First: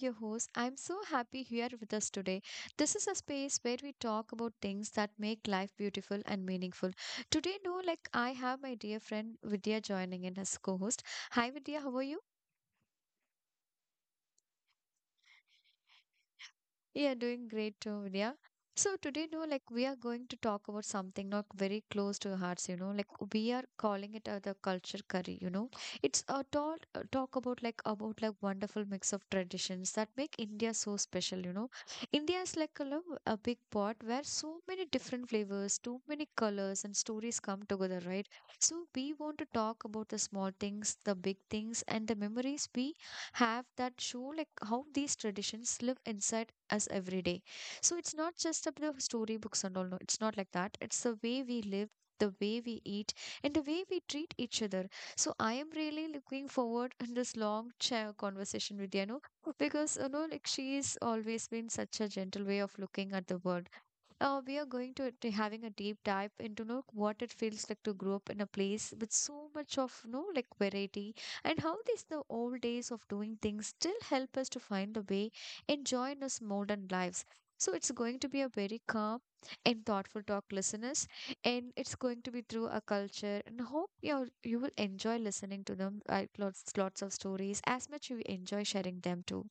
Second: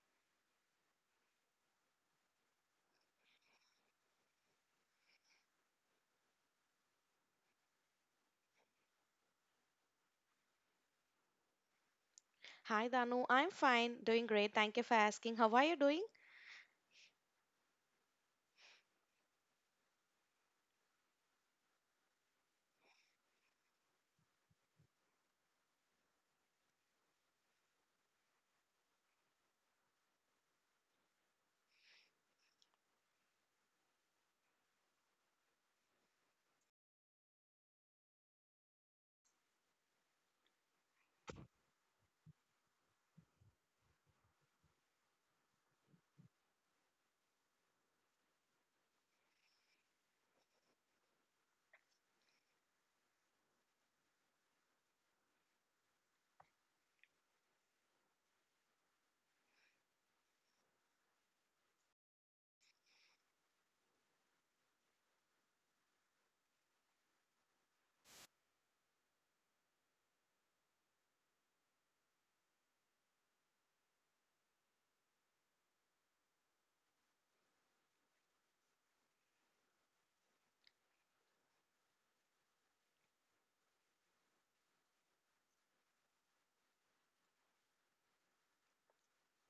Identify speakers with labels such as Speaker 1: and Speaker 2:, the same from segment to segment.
Speaker 1: your host. I'm so happy here with us today. This is a space where we talk about things that make life beautiful and meaningful. Today, no, like I have my dear friend Vidya joining in as co-host. Hi Vidya, how are you?
Speaker 2: Hi, Danu. I'm fine, doing great. Thank you for asking. How are you doing?
Speaker 1: Yeah, doing great too, Vidya. So today, no, like we are going to talk about something not very close to our hearts, you know, like we are calling it the culture curry. It's a talk about like wonderful mix of traditions that make India so special, you know. India is like a big pot where so many different flavors, too many colors and stories come together, right? So we want to talk about the small things, the big things, and the memories we have that show like how these traditions live inside us every day. So it's not just about the storybooks and all. No, it's not like that. It's the way we live, the way we eat, and the way we treat each other. So I am really looking forward in this long chair conversation with Yano because you know, like she's always been such a gentle way of looking at the world we are going to be having a deep dive into know, what it feels like to grow up in a place with so much of no like variety and how these the old days of doing things still help us to find the way enjoy in this modern lives. So it's going to be a very calm and thoughtful talk listeners and it's going to be through a culture and hope you will enjoy listening to them lots of stories as much you enjoy sharing them too.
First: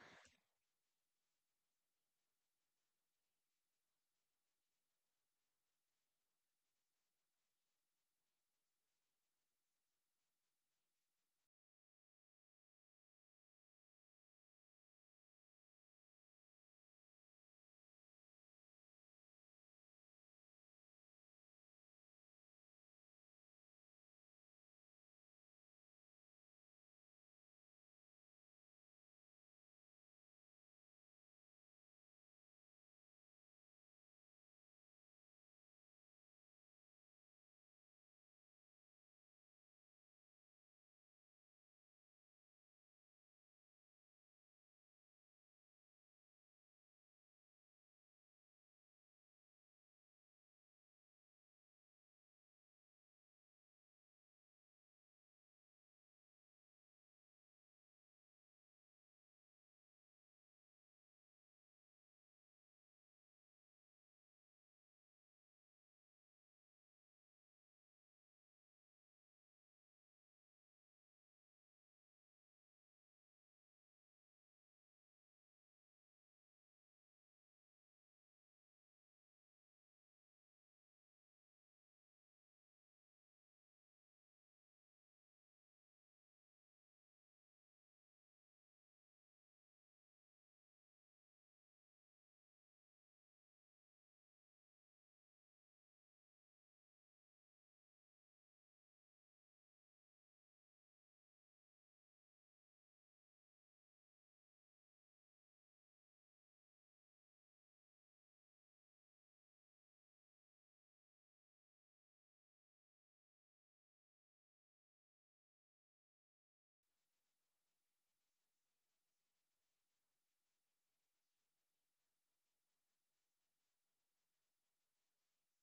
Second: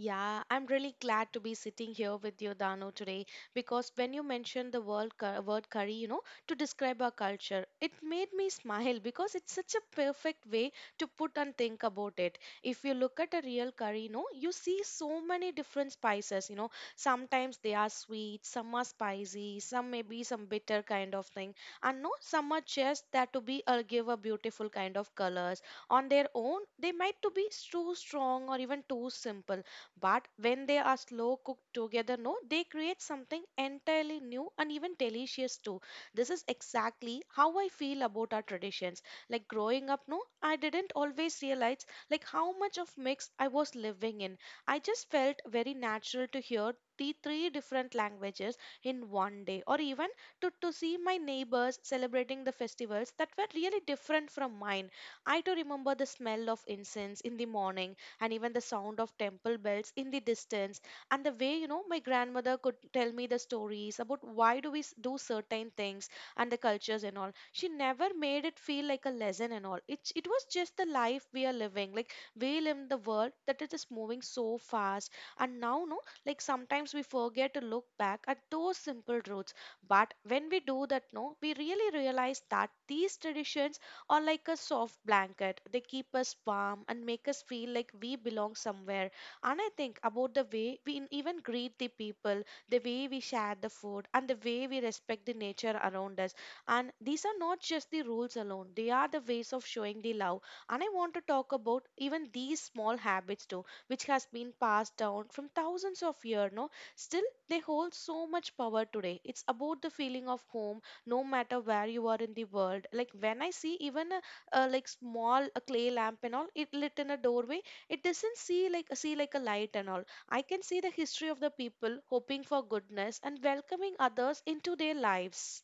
Speaker 2: Yeah, I'm really glad to be sitting here with you, Dano, today because when you mentioned the word curry, to describe our culture, it made me smile because it's such a perfect way to put and think about it. If you look at a real curry, you see so many different spices, sometimes they are sweet, some are spicy, some may be some bitter kind of thing, and no, some are just that to be or give a beautiful kind of colors on their own. They might to be too strong or even too simple, but when they are slow cooked together, no, they create something entirely new and even delicious too. This is exactly how I feel about our traditions. Like growing up, no, I didn't always realize like how much of mix I was living in. I just felt very natural to hear the three different languages in one day, or even to see my neighbors celebrating the festivals that were really different from mine. I too remember the smell of incense in the morning and even the sound of temple bells in the distance, and the way my grandmother could tell me the stories about why do we do certain things and the cultures and all. She never made it feel like a lesson and all, it was just the life we are living. Like we live in the world that it is moving so fast, and now no, like sometimes we forget to look back at those simple roots. But when we do that no, we really realize that these traditions or like a soft blanket. They keep us warm and make us feel like we belong somewhere. And I think about the way we even greet the people, the way we share the food, and the way we respect the nature around us. And these are not just the rules alone, they are the ways of showing the love. And I want to talk about even these small habits too, which has been passed down from thousands of years, no? Still, they hold so much power today. It's about the feeling of home no matter where you are in the world. Like when I see even a like small a clay lamp and all it lit in a doorway, it doesn't see like a light and all. I can see the history of the people hoping for goodness and welcoming others into their lives.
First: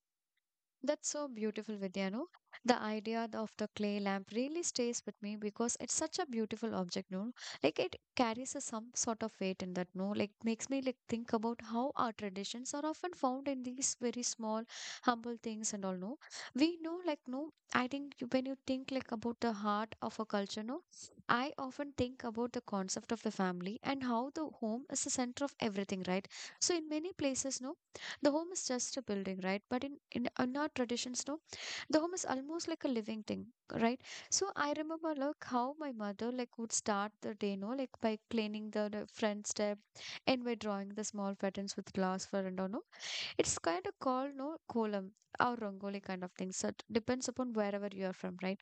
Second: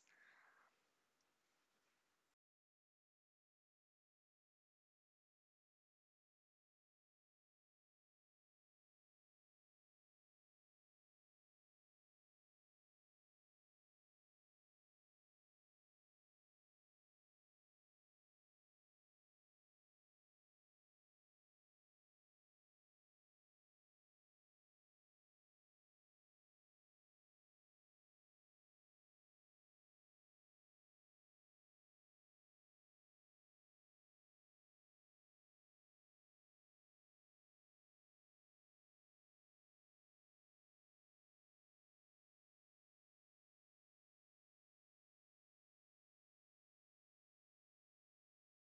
Speaker 1: That's so beautiful, Vidya. No, the idea of the clay lamp really stays with me because it's such a beautiful object. No, like it carries a, some sort of weight in that. No, like makes me like think about how our traditions are often found in these very small, humble things and all. No, we know like no. I think when you think like about the heart of a culture, no, I often think about the concept of the family and how the home is the center of everything, right? So in many places, no the home is just a building, right? But in our traditions, no, the home is almost like a living thing, right? So I remember like how my mother like would start the day, no, like by cleaning the front step and by drawing the small patterns with glass for and all, no. It's kind of called no column or rangoli kind of thing. So it depends upon wherever you are from, right?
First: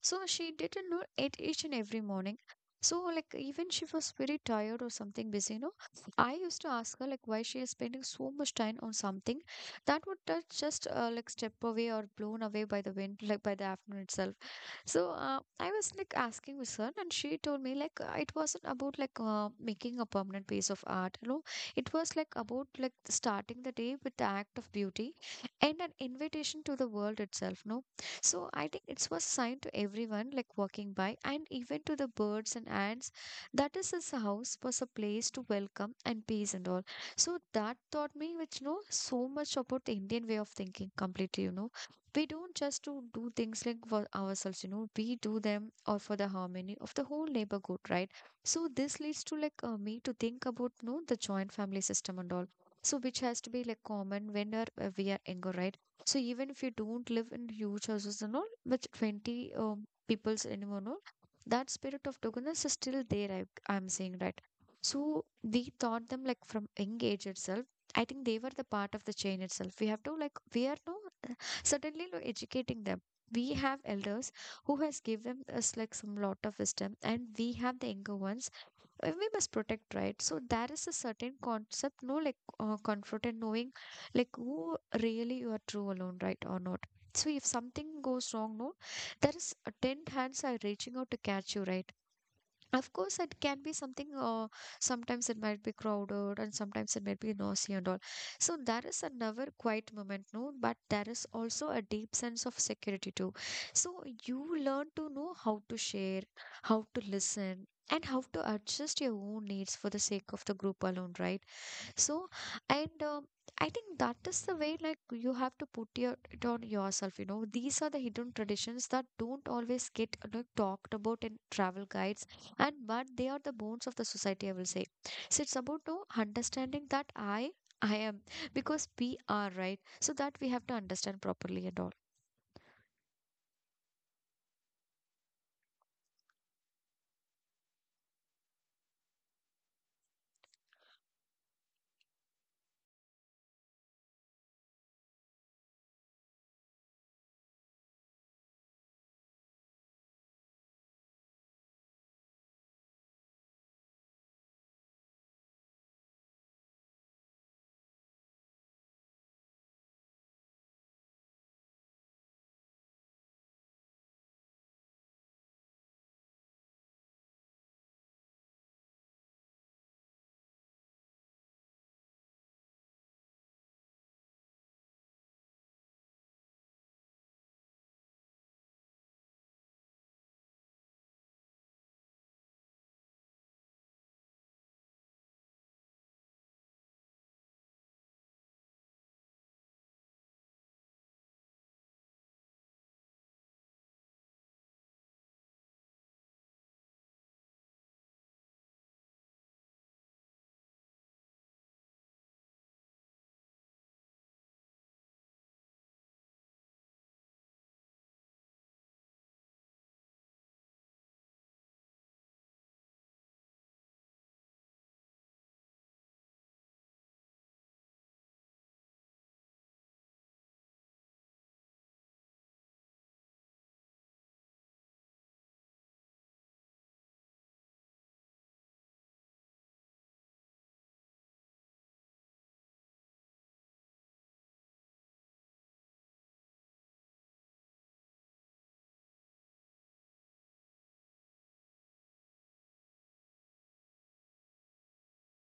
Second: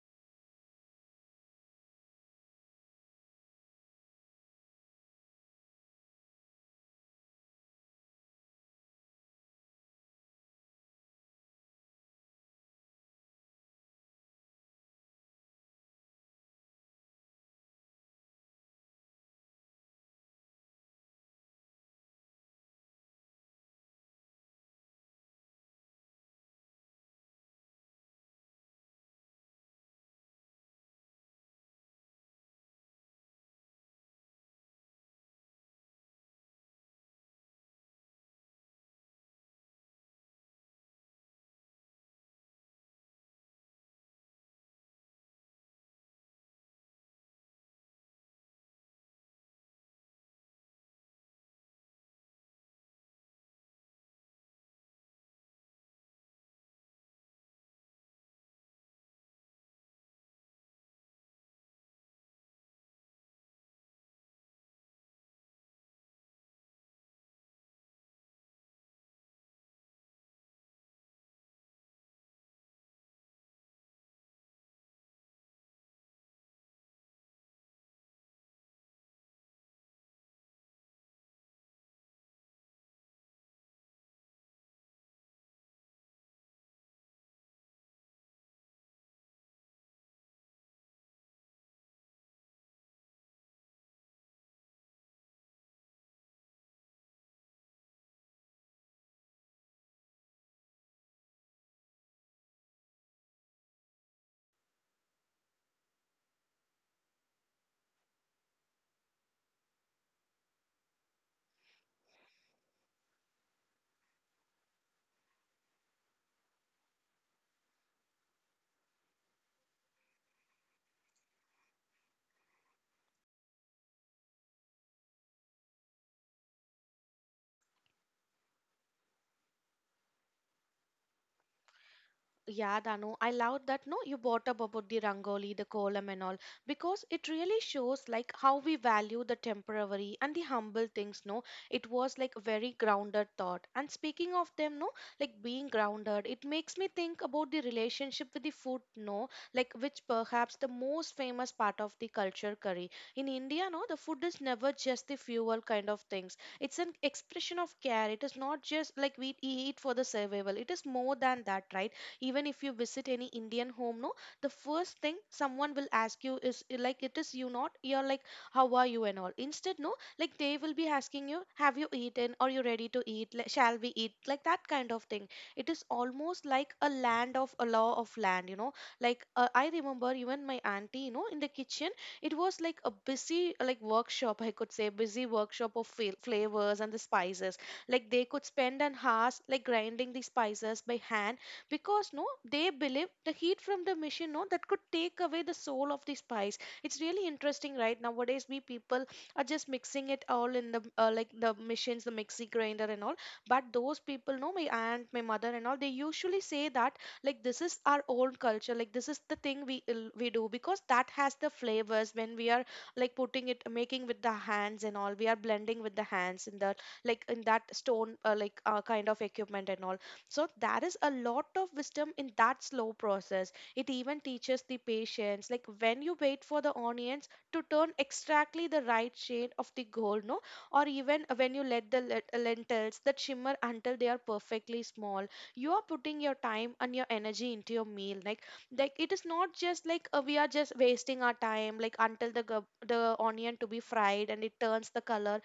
Speaker 1: So she didn't know it each and every morning. So like even she was very tired or something busy, you know. I used to ask her like why she is spending so much time on something that would just like step away or blown away by the wind like by the afternoon itself. So I was like asking with her, and she told me like it wasn't about like making a permanent piece of art. You know, it was like about like starting the day with the act of beauty and an invitation to the world itself. No, so I think it was sign to everyone like walking by and even to the birds and ants that is his house was a place to welcome and peace and all. So that taught me which you know so much about the Indian way of thinking completely, you know. We don't just to do things like for ourselves, you know, we do them or for the harmony of the whole neighborhood, right? So this leads to like me to think about, you know, the joint family system and all. So which has to be like common when we are younger, right? So even if you don't live in huge houses and all, with 20 peoples anymore, and all, that spirit of togetherness is still there, I'm saying, right? So we taught them like from young age itself. I think they were the part of the chain itself. We have to like, we are now certainly no educating them. We have elders who has given us like some lot of wisdom and we have the younger ones we must protect right so that is a certain concept no like comfort and knowing like who really you are true alone right or not. So if something goes wrong no there is a 10 hands are reaching out to catch you right. Of course, it can be something, sometimes it might be crowded and sometimes it might be noisy and all. So there is another quiet moment, no, but there is also a deep sense of security too. So you learn to know how to share, how to listen, and how to adjust your own needs for the sake of the group alone, right? So, and I think that is the way like you have to put your, it on yourself. You know, these are the hidden traditions that don't always get like, talked about in travel guides, and but they are the bones of the society. I will say. So it's about no understanding that I am because we are right. So that we have to understand properly and all.
Speaker 2: Yeah, Danu, I loved that. No, you brought up about the Rangoli, the column, and all because it really shows like how we value the temporary and the humble things. No, it was like very grounded thought. And speaking of them, no, like being grounded, it makes me think about the relationship with the food. No, like which perhaps the most famous part of the culture curry in India. No, the food is never just the fuel kind of things. It's an expression of care. It is not just like we eat for the survival. It is more than that, right? Even if you visit any Indian home no, the first thing someone will ask you is like it is you, not you're like how are you and all. Instead, no, like they will be asking you have you eaten, are you ready to eat, like shall we eat, like that kind of thing. It is almost like a land of a law of land, you know. Like I remember even my auntie, you know, in the kitchen. It was like a busy like workshop, I could say busy workshop of flavors and the spices. Like they could spend an hours like grinding the spices by hand, because no, they believe the heat from the machine no, that could take away the soul of the spice. It's really interesting, right? Nowadays we people are just mixing it all in the like the machines, the mixie grinder and all. But those people no, my aunt, my mother and all, they usually say that like this is our own culture, like this is the thing we we do because that has the flavors when we are like putting it, making with the hands and all. We are blending with the hands in the like in that stone like kind of equipment and all. So there is a lot of wisdom in that slow process. It even teaches the patience, like when you wait for the onions to turn exactly the right shade of the gold, no, or even when you let the lentils that shimmer until they are perfectly small. You are putting your time and your energy into your meal. Like it is not just like we are just wasting our time like until the the onion to be fried and it turns the color.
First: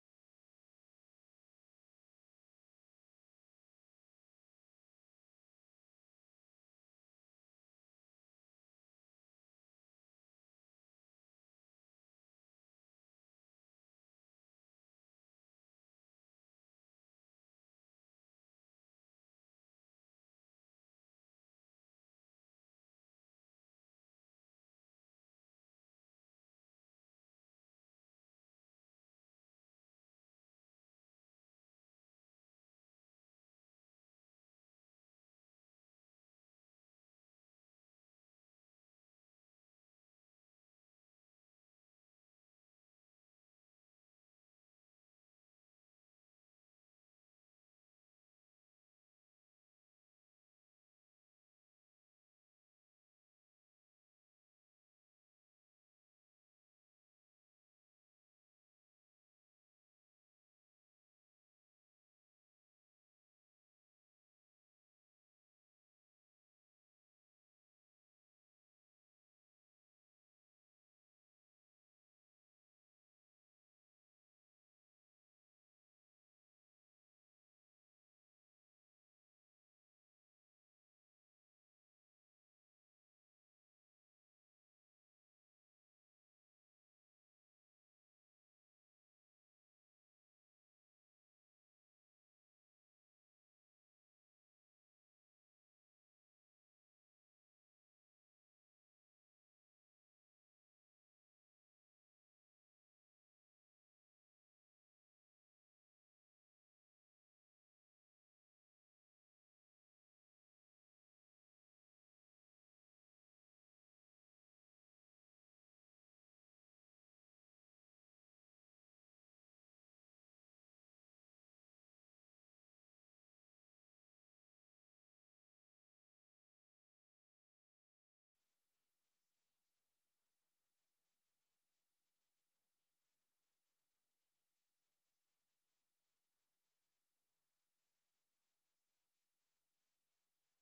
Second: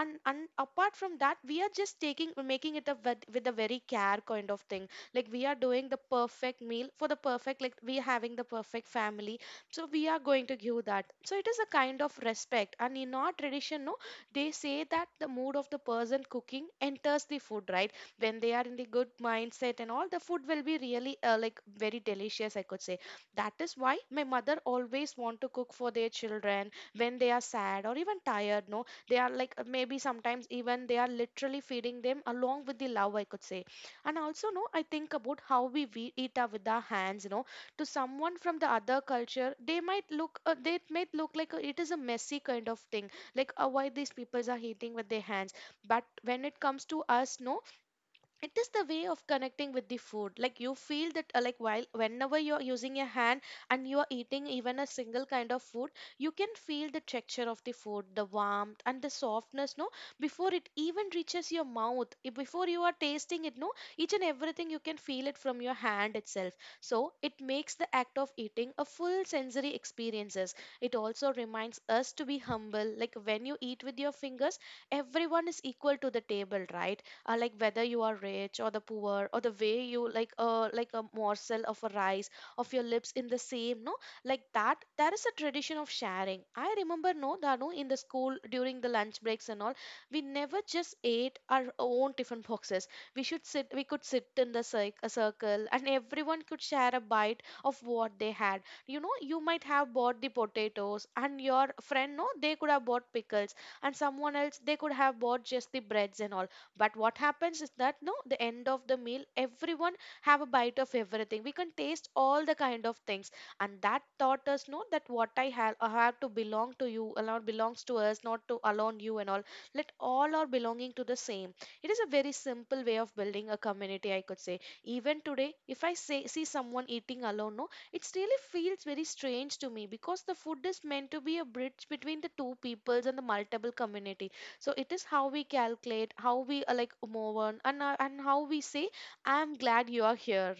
Speaker 2: And apart from that we are just taking making it up with a very care kind of thing. Like we are doing the perfect meal for the perfect, like we are having the perfect family, so we are going to give that. So it is a kind of respect. And in our tradition no, they say that the mood of the person cooking enters the food, right? When they are in the good mindset and all, the food will be really like very delicious, I could say. That is why my mother always want to cook for their children. When they are sad or even tired no, they are like maybe sometimes even they are literally feeding them along with the love, I could say. And also no, I think about how we eat our with our hands, you know. To someone from the other culture they might look like it is a messy kind of thing. Like why these peoples are eating with their hands. But when it comes to us no, it is the way of connecting with the food. Like you feel that like while whenever you're using your hand and you are eating even a single kind of food, you can feel the texture of the food, the warmth and the softness, no, before it even reaches your mouth. Before you are tasting it no, each and everything you can feel it from your hand itself. So it makes the act of eating a full sensory experiences. It also reminds us to be humble. Like when you eat with your fingers, everyone is equal to the table, right? Like whether you are rich or the poor, or the way you like a morsel of a rice of your lips in the same, no, like that there is a tradition of sharing. I remember no Danu, in the school during the lunch breaks and all, we never just ate our own tiffin boxes. We could sit in the a circle and everyone could share a bite of what they had. You know, you might have bought the potatoes, and your friend no, they could have bought pickles, and someone else they could have bought just the breads and all. But what happens is that no, the end of the meal everyone have a bite of everything, we can taste all the kind of things. And that taught us no, that what I have to belong to you alone belongs to us, not to alone you and all. Let all are belonging to the same. It is a very simple way of building a community, I could say. Even today if I say see someone eating alone no, it really feels very strange to me because the food is meant to be a bridge between the two peoples and the multiple communities. So it is how we calculate, how we like move on, and how we say I am glad you are here.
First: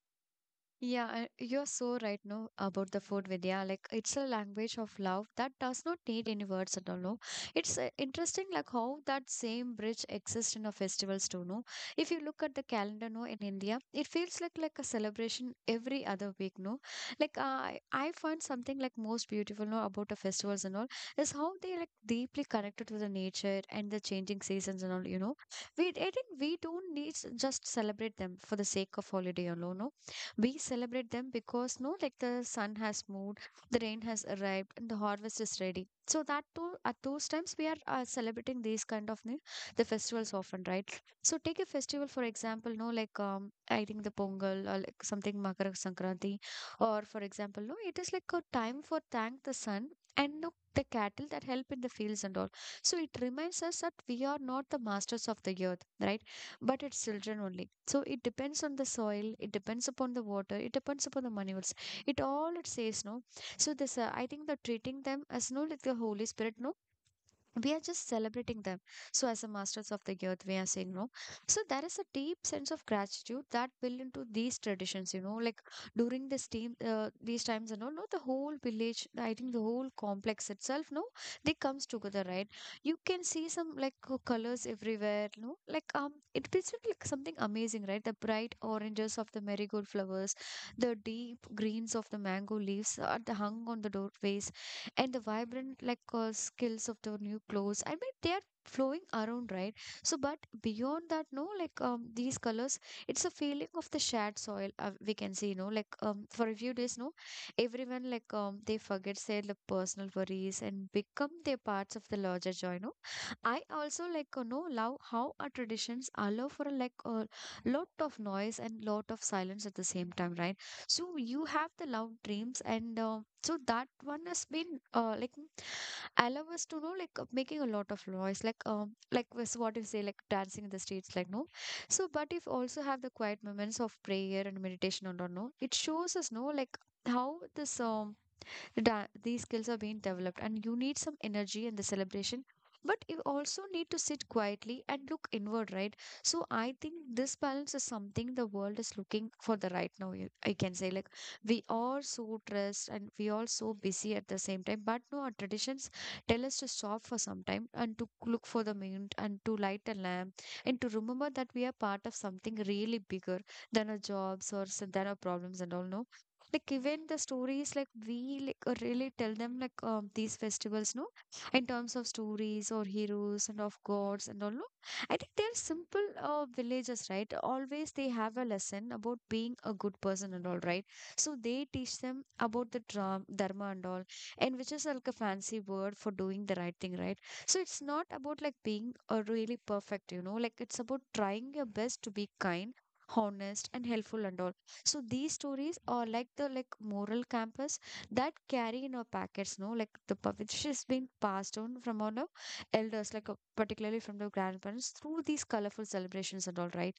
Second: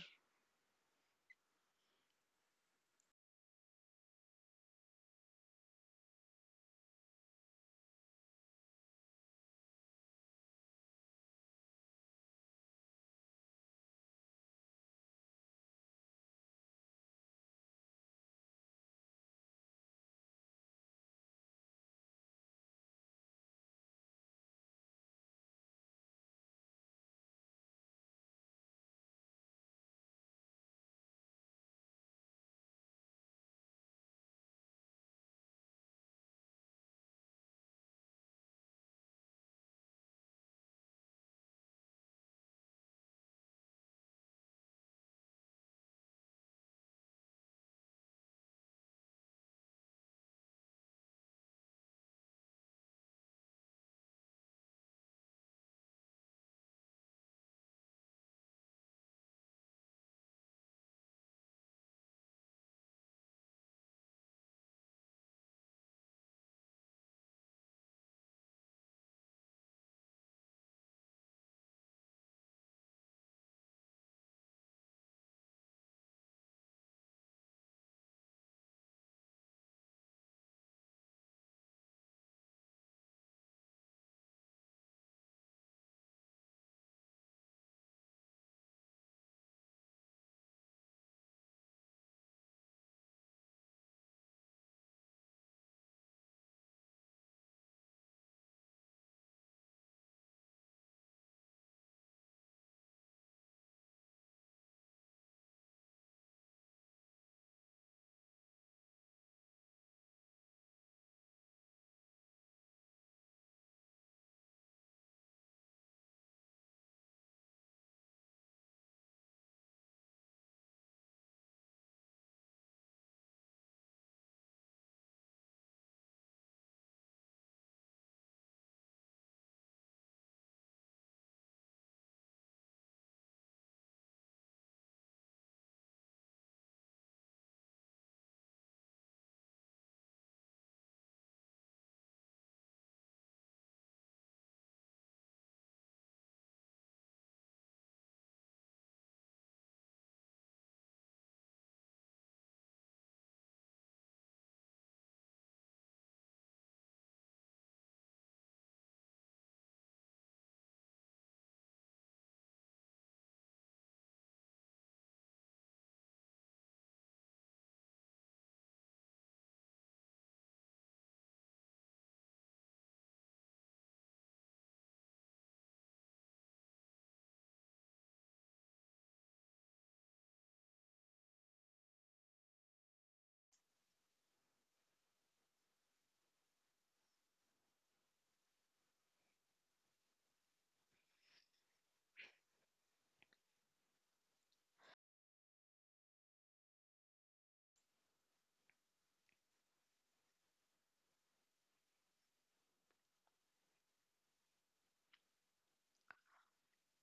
Speaker 1: Yeah, I- you're so right now about the food, Vidya. Like, it's a language of love that does not need any words at all. No, it's interesting, like how that same bridge exists in our festivals too. No, if you look at the calendar, no, in India, it feels like a celebration every other week. No, like I find something like most beautiful, no, about the festivals and all is how they like deeply connected to the nature and the changing seasons and all. You know, we I think we don't need just celebrate them for the sake of holiday alone. No we celebrate them because no like the sun has moved, the rain has arrived and the harvest is ready so that too at those times we are celebrating these kind of the festivals often right. So take a festival for example no like I think the pongal or like something makar sankranti or for example no it is like a time for thank the sun and no the cattle that help in the fields and all. So it reminds us that we are not the masters of the earth right but it's children only so it depends on the soil it depends upon the water it depends upon the manuals it all it says no. So this I think the treating them as no like the holy spirit no we are just celebrating them so as a masters of the earth we are saying no. So there is a deep sense of gratitude that built into these traditions you know like during this team these times you know no, the whole village I think the whole complex itself no they comes together right. You can see some like colors everywhere no like it feels like something amazing right the bright oranges of the marigold flowers, the deep greens of the mango leaves are the hung on the doorways and the vibrant like skills of the new clothes I mean they are flowing around right. So but beyond that no like these colors it's a feeling of the shared soil we can see you know like for a few days no everyone like they forget their like, personal worries and become their parts of the larger joy no. I also like you know love how our traditions allow for like a lot of noise and lot of silence at the same time right. So you have the loud dreams, and so that one has been like allow us to know like making a lot of noise, like was what you say like dancing in the streets, like no. So but if also have the quiet moments of prayer and meditation and all, no, it shows us no like how this um these skills are being developed, and you need some energy in the celebration, but you also need to sit quietly and look inward, right? So I think this balance is something the world is looking for the right now. I can say like we are so stressed and we are so busy at the same time, but no, our traditions tell us to stop for some time and to look for the moon and to light a lamp and to remember that we are part of something really bigger than our jobs or than our problems and all, no. Like even the stories like we like really tell them like these festivals, no, in terms of stories or heroes and of gods and all, no, I think they're simple villages, right? Always they have a lesson about being a good person and all, right? So they teach them about the dharma and all, and which is like a fancy word for doing the right thing, right? So it's not about like being a really perfect, like, it's about trying your best to be kind, honest, and helpful and all. So these stories are like the like moral campus that carry in our packets, no, like which has been passed on from our no, elders, like particularly from the grandparents through these colorful celebrations and all, right?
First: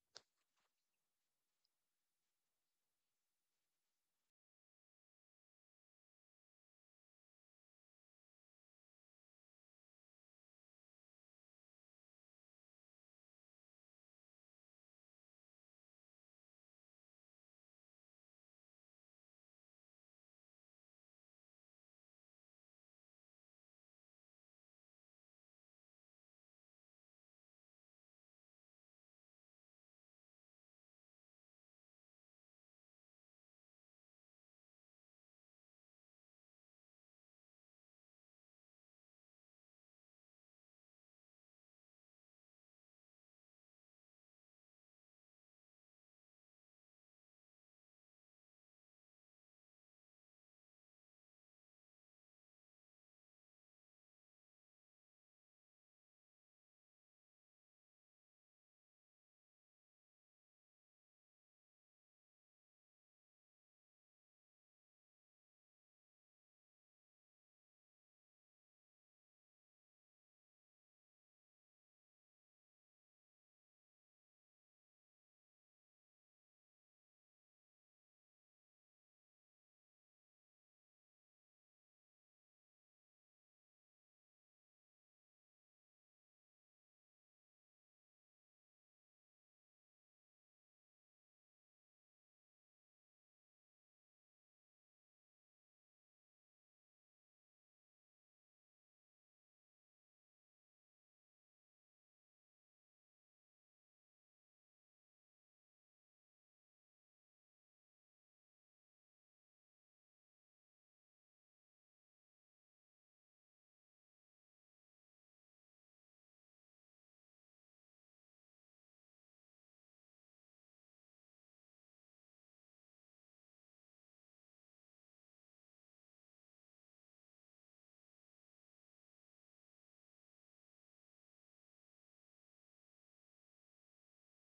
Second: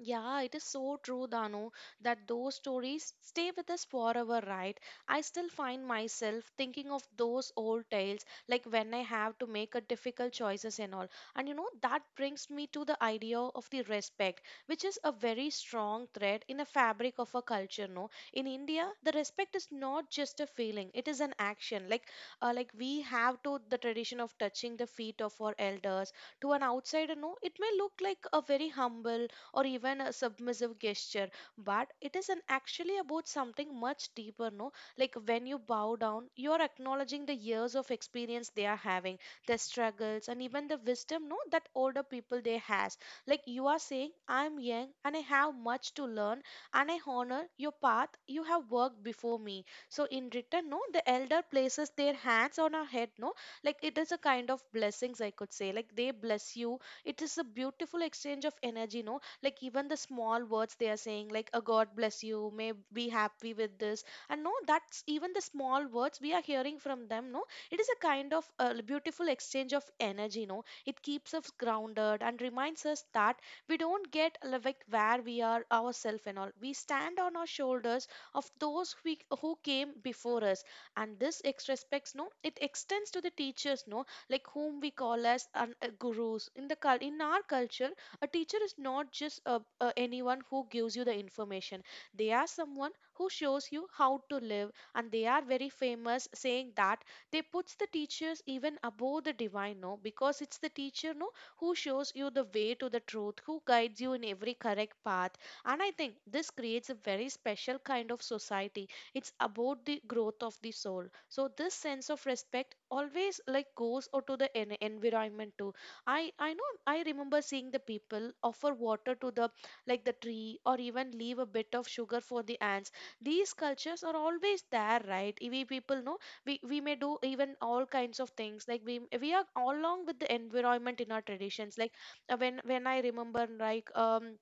Speaker 2: Yeah, it is so true, Dano, that those stories stay with us forever, right? I still find myself thinking of those old tales, like when I have to make a difficult choices and all. And you know, that brings me to the idea of the respect, which is a very strong thread in the fabric of a culture, no? In India, the respect is not just a feeling, it is an action. Like we have to the tradition of touching the feet of our elders. To an outsider, no, it may look like a very humble or even a submissive gesture, but it is an actually about something much deeper, no. Like when you bow down, you are acknowledging the years of experience they are having, their struggles, and even the wisdom, no, that older people they has. Like you are saying, I'm young and I have much to learn, and I honor your path. You have worked before me. So in return, no, the elder places their hands on our head, no. Like it is a kind of blessings, I could say. Like they bless you. It is a beautiful exchange of energy, no. Like even the small words they are saying, like a god bless you, may be happy with this. And no, that's even the small words we are hearing from them, no. It is a kind of a beautiful exchange of energy, no. It keeps us grounded and reminds us that we don't get like where we are ourselves, and all we stand on our shoulders of those who came before us. And this ex respects, no, it extends to the teachers, no, like whom we call as an, gurus in the in our culture. A teacher is not just anyone who gives you the information. They are someone who shows you how to live, and they are very famous saying that they puts the teachers even above the divine, no, because it's the teacher, no, who shows you the way to the truth, who guides you in every correct path. And I think this creates a very special kind of society. It's about the growth of the soul. So this sense of respect always like goes out to the environment too. I know I remember seeing the people offer water to the tree or even leave a bit of sugar for the ants. These cultures are always there, right? We people know we may do even all kinds of things. Like we are all along with the environment in our traditions. Like when I remember like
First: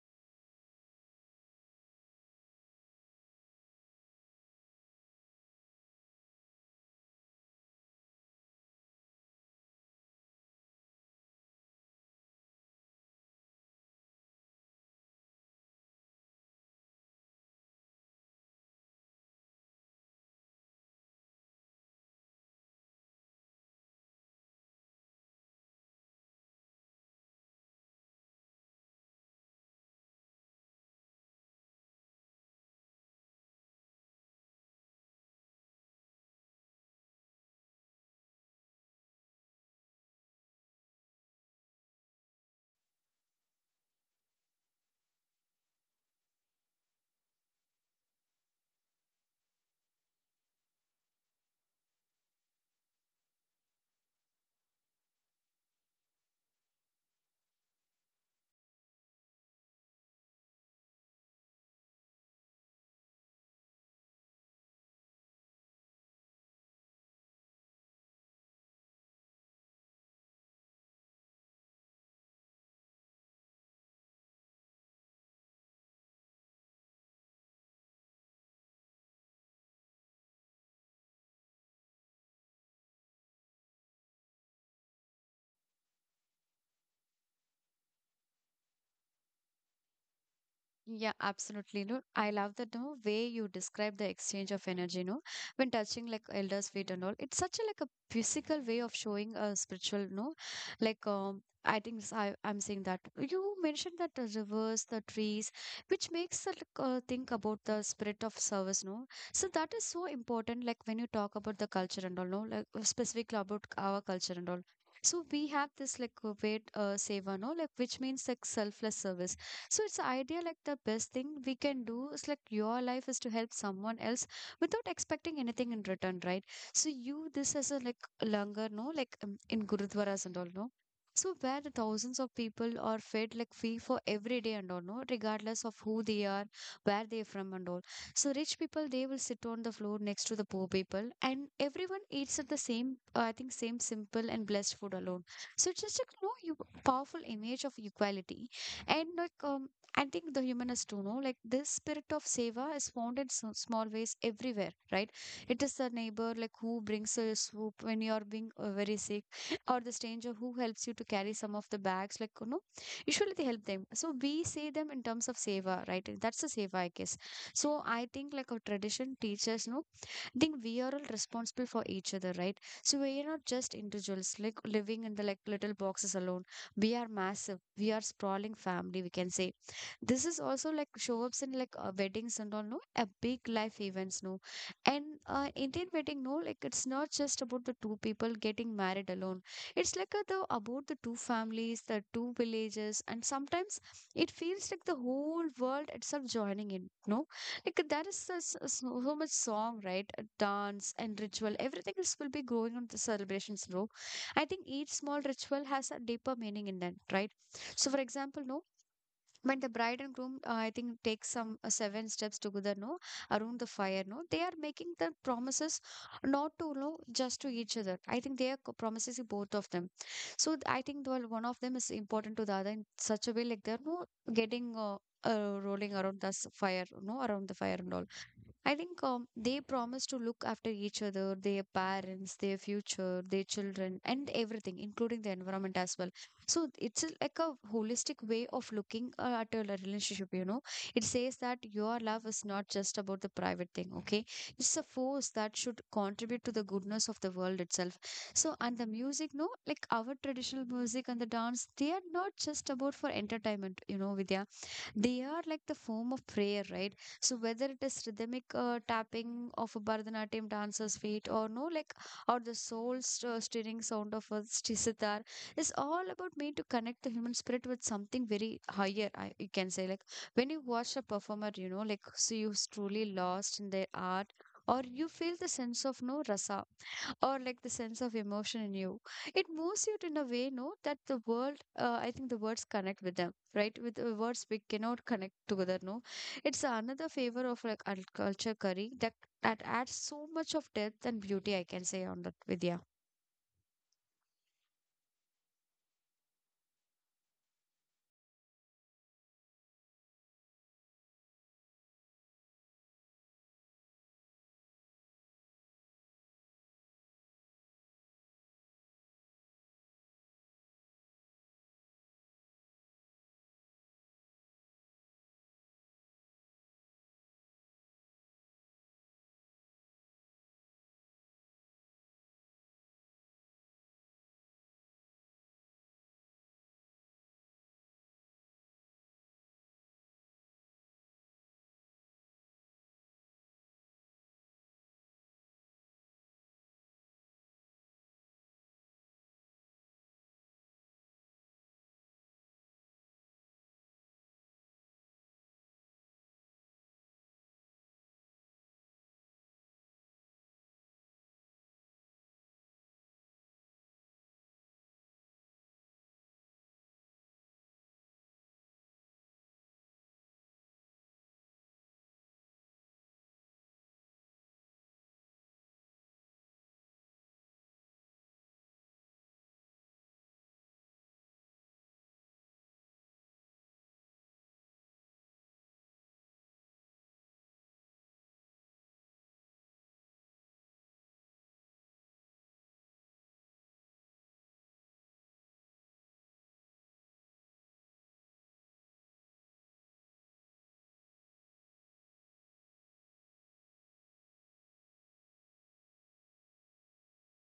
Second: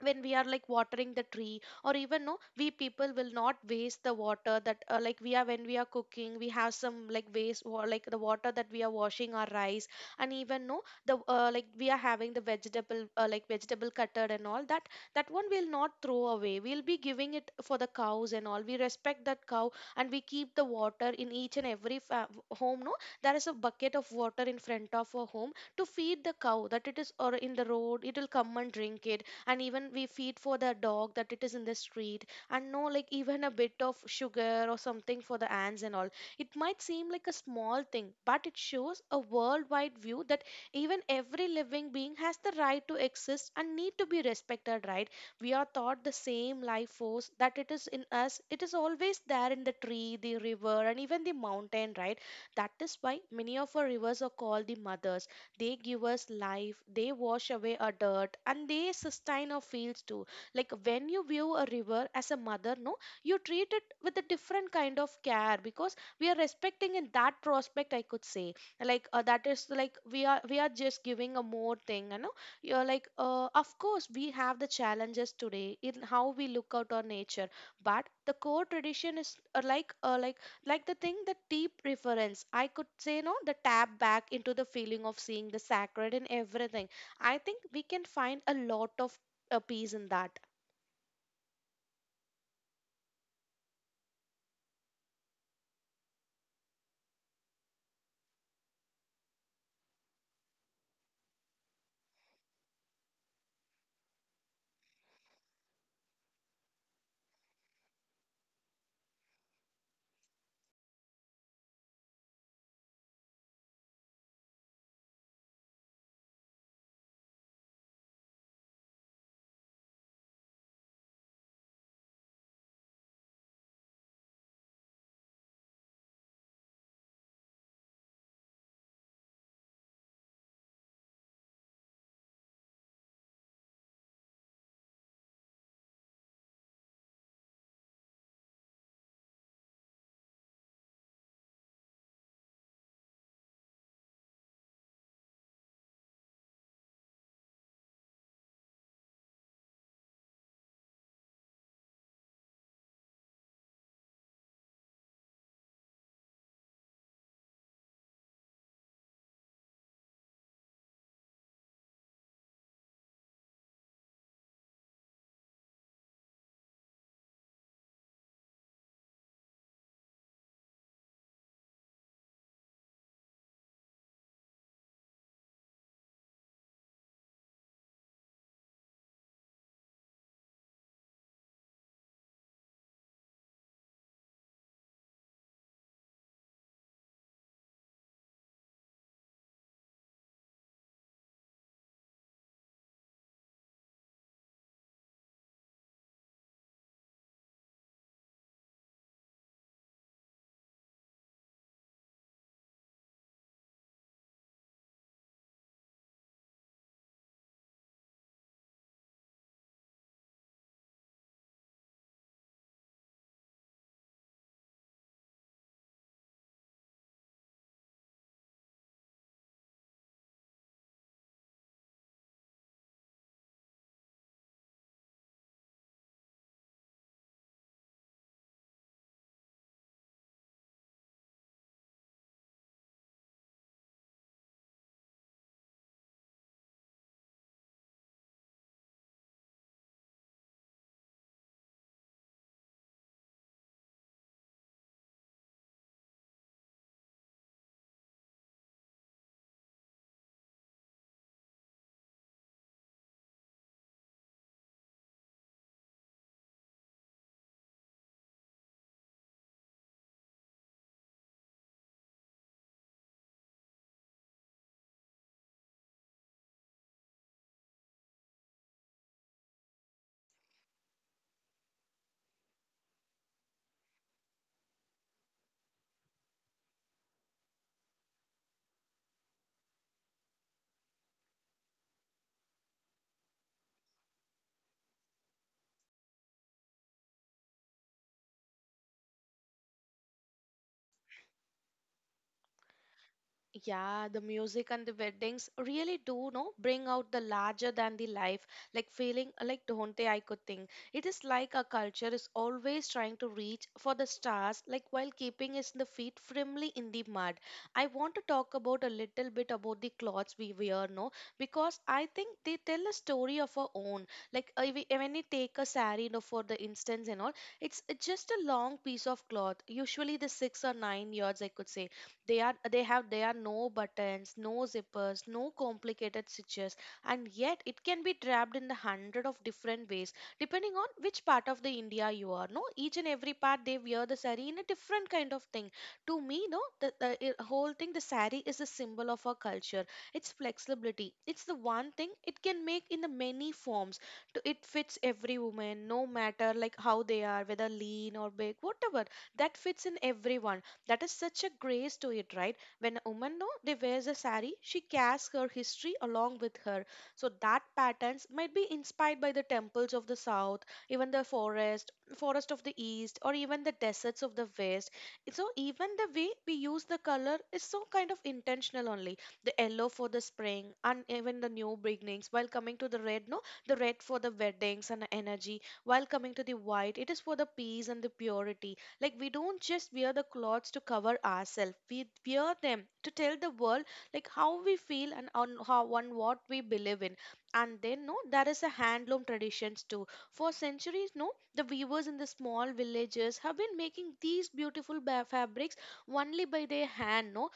Speaker 2: when we are like watering the tree or even no, we people will not waste the water that like we are, when we are cooking we have some like waste or like the water that we are washing our rice. And even no, the like we are having the vegetable like vegetable cutter and all, that that one we'll not throw away, we'll be giving it for the cows and all. We respect that cow, and we keep the water in each and every home, no. There is a bucket of water in front of a home to feed the cow that it is, or in the road it will come and drink it. And even we feed for the dog that it is in the street. And no, like even a bit of sugar or something for the ants and all, it might seem like a small thing, but it shows a worldwide view that even every living being has the right to exist and need to be respected, right? We are taught the same life force that it is in us, it is always there in the tree, the river, and even the mountain, right? That is why many of our rivers are called the mothers. They give us life, they wash away our dirt, and they sustain our fields too. Like when you view a river as a mother, no, you treat it with a different kind of care because we are respecting in that prospect, I could say. Like that is like we are just giving a more thing, you know. You're like, of course, we have the challenges today in how we look out our nature, but the core tradition is like the thing, the deep reference, I could say, no, the tap back into the feeling of seeing the sacred in everything. I think we can find a lot of peace in that.
Speaker 1: Yeah, absolutely. No, I love that no way you describe the exchange of energy, no, when touching like elders' feet and all. It's such a like a physical way of showing a spiritual, no, like I think I'm seeing that you mentioned that the rivers, the trees, which makes us think about the spirit of service, no. So that is so important. Like when you talk about the culture and all, no, like specifically about our culture and all. So we have this like wait seva, no, like which means like selfless service. So it's an idea like the best thing we can do is like your life is to help someone else without expecting anything in return, right? So you this as a like langar, no, like in gurudwaras and all, no. So where the thousands of people are fed like free for every day and all, no, regardless of who they are, where they're from and all. So rich people they will sit on the floor next to the poor people, and everyone eats at the same, I think, same simple and blessed food alone. So it's just like, you know, you powerful image of equality. And like I think the human has to know, like this spirit of seva is found in so small ways everywhere, right? It is the neighbor like who brings a soup when you are being very sick, or the stranger who helps you to carry some of the bags, like, you know, usually they help them. So we say them in terms of seva, right? That's the seva, I guess. So I think like a tradition teaches, no. I think we are all responsible for each other, right? So we are not just individuals like living in the like little boxes alone. We are massive. We are sprawling family, we can say. This is also like show ups in like weddings and all, no? A big life events, no? And Indian wedding, no? Like it's not just about the two people getting married alone. It's like a, the about the two families, the two villages, and sometimes it feels like the whole world itself joining in, no? Like that is so, so, so, so much song, right? A dance and ritual, everything is will be going on the celebrations, bro. I think each small ritual has a deeper meaning in that, right? So, for example, no, but the bride and groom, I think, take some seven steps together, no, around the fire, no. They are making the promises not to, no, just to each other. I think they are promises to both of them. So I think, well, one of them is important to the other in such a way, like they're no getting rolling around the s- fire, no, around the fire and all. I think they promise to look after each other, their parents, their future, their children, and everything, including the environment as well. So it's like a holistic way of looking at a relationship, you know. It says that your love is not just about the private thing, okay? It's a force that should contribute to the goodness of the world itself. So, and the music, no, like our traditional music and the dance, they are not just about for entertainment, you know, Vidya. They are like the form of prayer, right? So whether it is rhythmic tapping of a Bharatanatyam dancer's feet or no, like or the soul stirring sound of a sitar is all about me to connect the human spirit with something very higher. I, you can say like when you watch a performer, you know, like so you truly lost in their art. Or you feel the sense of no rasa or like the sense of emotion in you. It moves you in a way, no, that the world, I think the words connect with them, right? With the words we cannot connect together, no. It's another favor of like our culture curry that that adds so much of depth and beauty, I can say, on that, Vidya.
Speaker 2: Yeah, the music and the weddings really do, no, bring out the larger than the life, like feeling like do Dhonte, I could think. It is like our culture is always trying to reach for the stars, like while keeping us the feet firmly in the mud. I want to talk about a little bit about the clothes we wear, no, because I think they tell a story of our own. Like when you take a saree, for the instance and all, it's just a long piece of cloth, usually the 6 or 9 yards, I could say. They are they have There are no buttons, no zippers, no complicated stitches, and yet it can be trapped in the hundred of different ways depending on which part of the India you are. No, each and every part they wear the sari in a different kind of thing. To me, no, the whole thing, the sari is a symbol of our culture. It's flexibility. It's the one thing it can make in the many forms. To, it fits every woman, no matter like how they are, whether lean or big, whatever. That fits in everyone, that is such a grace to it, right? When a woman, no, they wears a sari, she carries her history along with her. So that patterns might be inspired by the temples of the south, even the forest of the east, or even the deserts of the west. So even the way we use the color is so kind of intentional only. The yellow for the spring and even the new beginnings. While coming to the red, no, the red for the weddings and energy. While coming to the white, it is for the peace and the purity. Like we don't just wear the clothes to cover ourselves. We wear them to tell the world like how we feel and on how on what we believe in. And then no, there is a handloom traditions too. For centuries, no, the weavers in the small villages have been making these beautiful fabrics only by their hand, no.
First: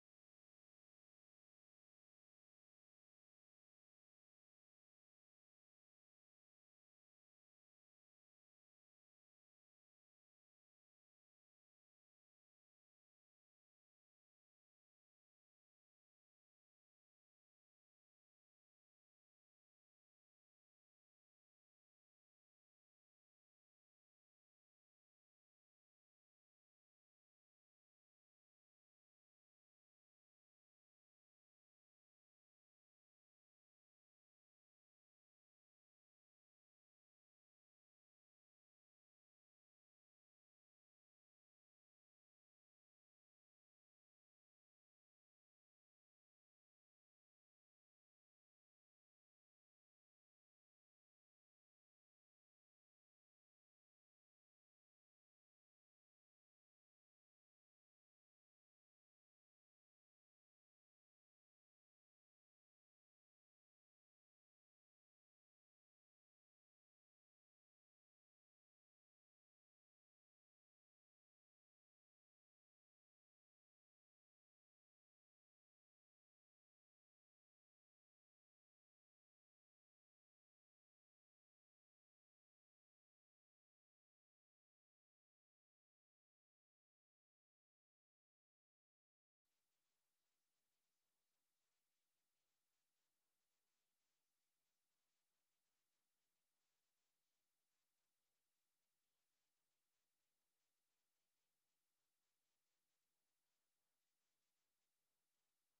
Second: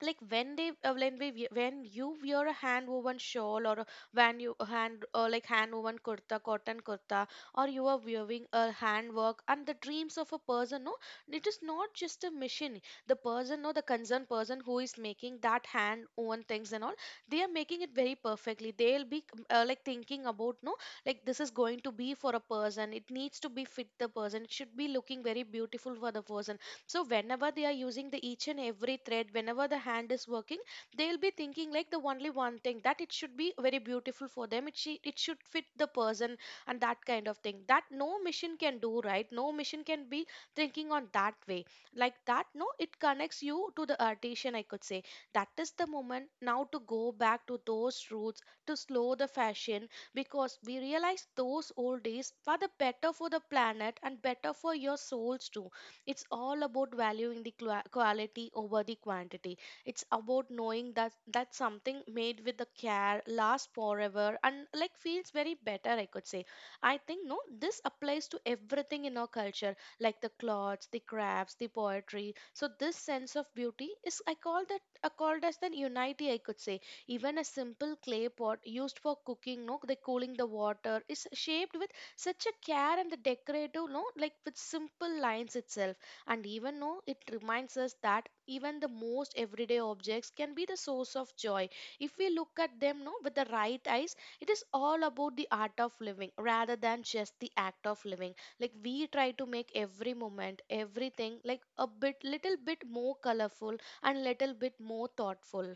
Speaker 2: Like when they when we- when you wear a hand woven shawl when you a hand like hand woven kurta cotton kurta, or you are wearing a handwork and the dreams of a person, no, it is not just a machine. The person, no, the concerned person who is making that hand woven things and all, they are making it very perfectly. They'll be like thinking about, no, like this is going to be for a person, it needs to be fit the person, it should be looking very beautiful for the person. So whenever they are using the each and every thread, whenever the hand is working, they'll be thinking like the only one thing, that it should be very beautiful for them, it, she, it should fit the person. And that kind of thing that no machine can do, right? No machine can be thinking on that way. Like that, no, it connects you to the artisan, I could say. That is the moment now to go back to those roots, to slow the fashion, because we realize those old days were the better for the planet and better for your souls too. It's all about valuing the quality over the quantity. It's about knowing that something made with the care lasts forever and like feels very better, I could say. I think no, this applies to everything in our culture, like the clothes, the crafts, the poetry. So this sense of beauty is, I called as the unity, I could say. Even a simple clay pot used for cooking, no, the cooling the water, is shaped with such a care and the decorative, no, like with simple lines itself, and even though it reminds us that even the most everyday objects can be the source of joy. If we look at them, no, with the right eyes, it is all about the art of living rather than just the act of living. Like we try to make every moment, everything like a bit little bit more colorful and little bit more thoughtful.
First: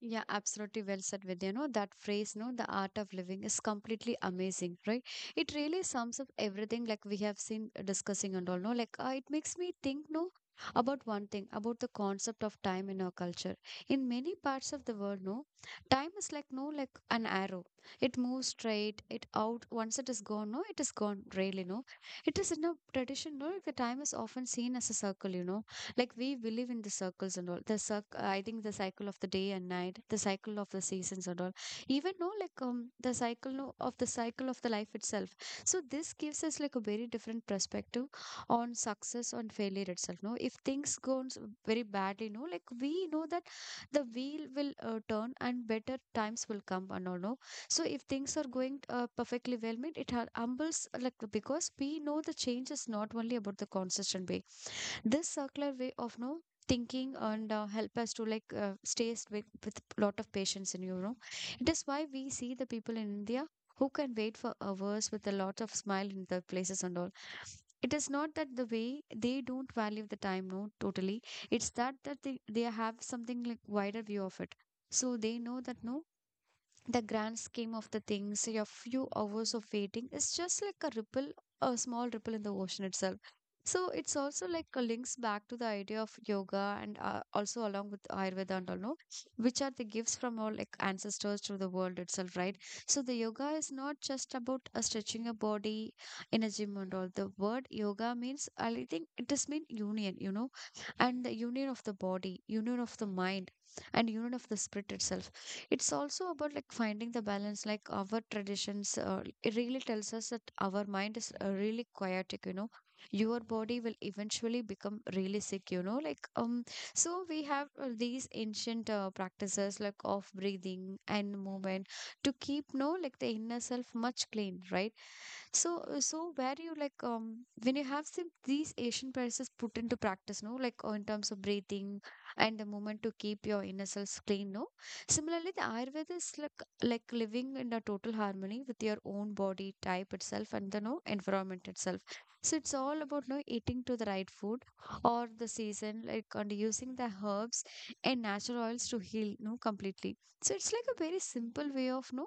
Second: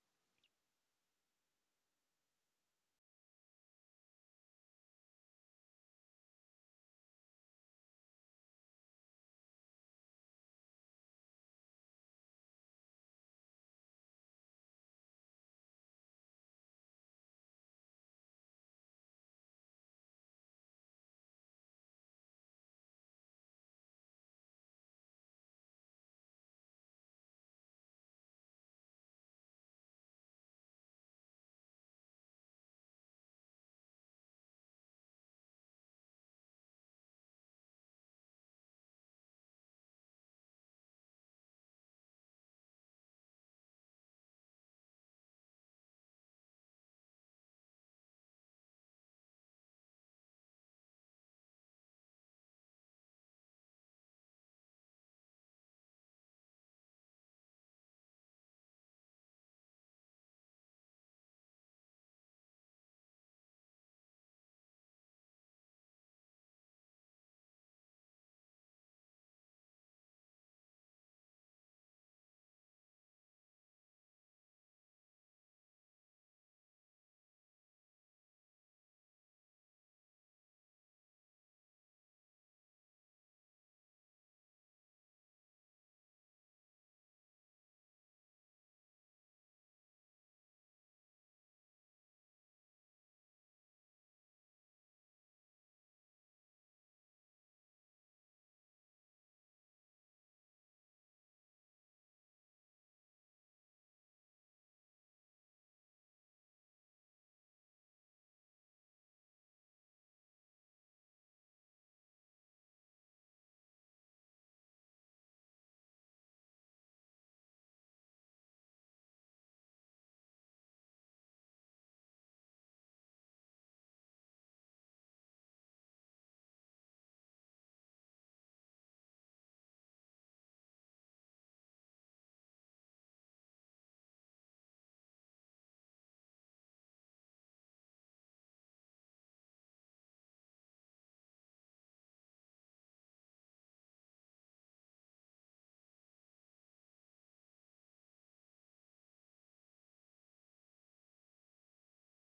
Speaker 1: Yeah, absolutely, well said, Vidya. No, that phrase, no, the art of living is completely amazing, right? It really sums up everything like we have seen discussing and all, no? Like, it makes me think, no, about one thing, about the concept of time in our culture. In many parts of the world, no, time is like, no, like an arrow. It moves straight, it out. Once it is gone, no, it is gone, really, no. It is in a tradition, no, the time is often seen as a circle, you know, like we believe in the circles and all. I think the cycle of the day and night, the cycle of the seasons and all, even no like the cycle no, of the cycle of the life itself. So this gives us like a very different perspective on success, on failure itself, no. If things goes very badly, no, like we know that the wheel will turn and better times will come and all, no. So if things are going perfectly well, made it humbles like, because we know the change is not only about the consistent basis. This circular way of no thinking and help us to like stay with lot of patience in, you know. It is why we see the people in India who can wait for hours with a lot of smile in the places and all. It is not that the way they don't value the time, no, totally. It's that they have something like wider view of it. So they know that no, the grand scheme of the things, your few hours of waiting is just like a ripple, a small ripple in the ocean itself. So it's also like a links back to the idea of yoga and also along with Ayurveda and all, no? Which are the gifts from our like ancestors to the world itself, right? So the yoga is not just about stretching a body in a gym and all. The word yoga means, I think it does mean union, you know, and the union of the body, union of the mind, and union of the spirit itself. It's also about like finding the balance. Like our traditions it really tells us that our mind is really chaotic, you know, your body will eventually become really sick, you know, like so we have these ancient practices like of breathing and movement to keep no like the inner self much clean, right? So, so where you like when you have some these Asian practices put into practice, no, like in terms of breathing and the movement to keep your inner selves clean, no. Similarly, the Ayurveda is like living in a total harmony with your own body type itself and the no environment itself. So it's all about no eating to the right food or the season, like, and using the herbs and natural oils to heal, no, completely. So it's like a very simple way of no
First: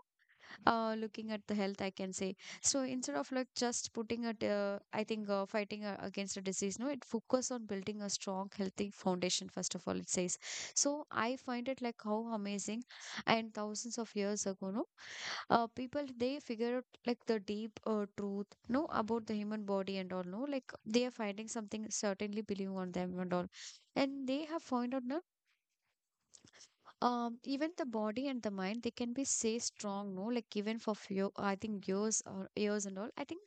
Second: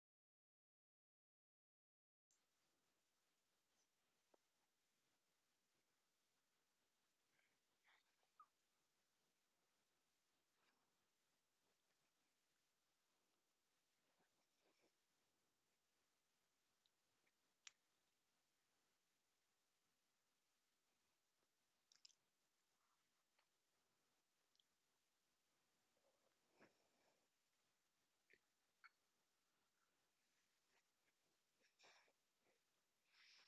Speaker 1: looking at the health, I can say. So instead of like just putting a, I think fighting against a disease, no, it focus on building a strong, healthy foundation. First of all, it says. So I find it like how amazing, and thousands of years ago, no, people they figure out like the deep truth, no, about the human body and all, no, like they are finding something certainly believing on them and all, and they have found out no, even the body and the mind they can be say strong, no, like even for few, I think years or years and all. I think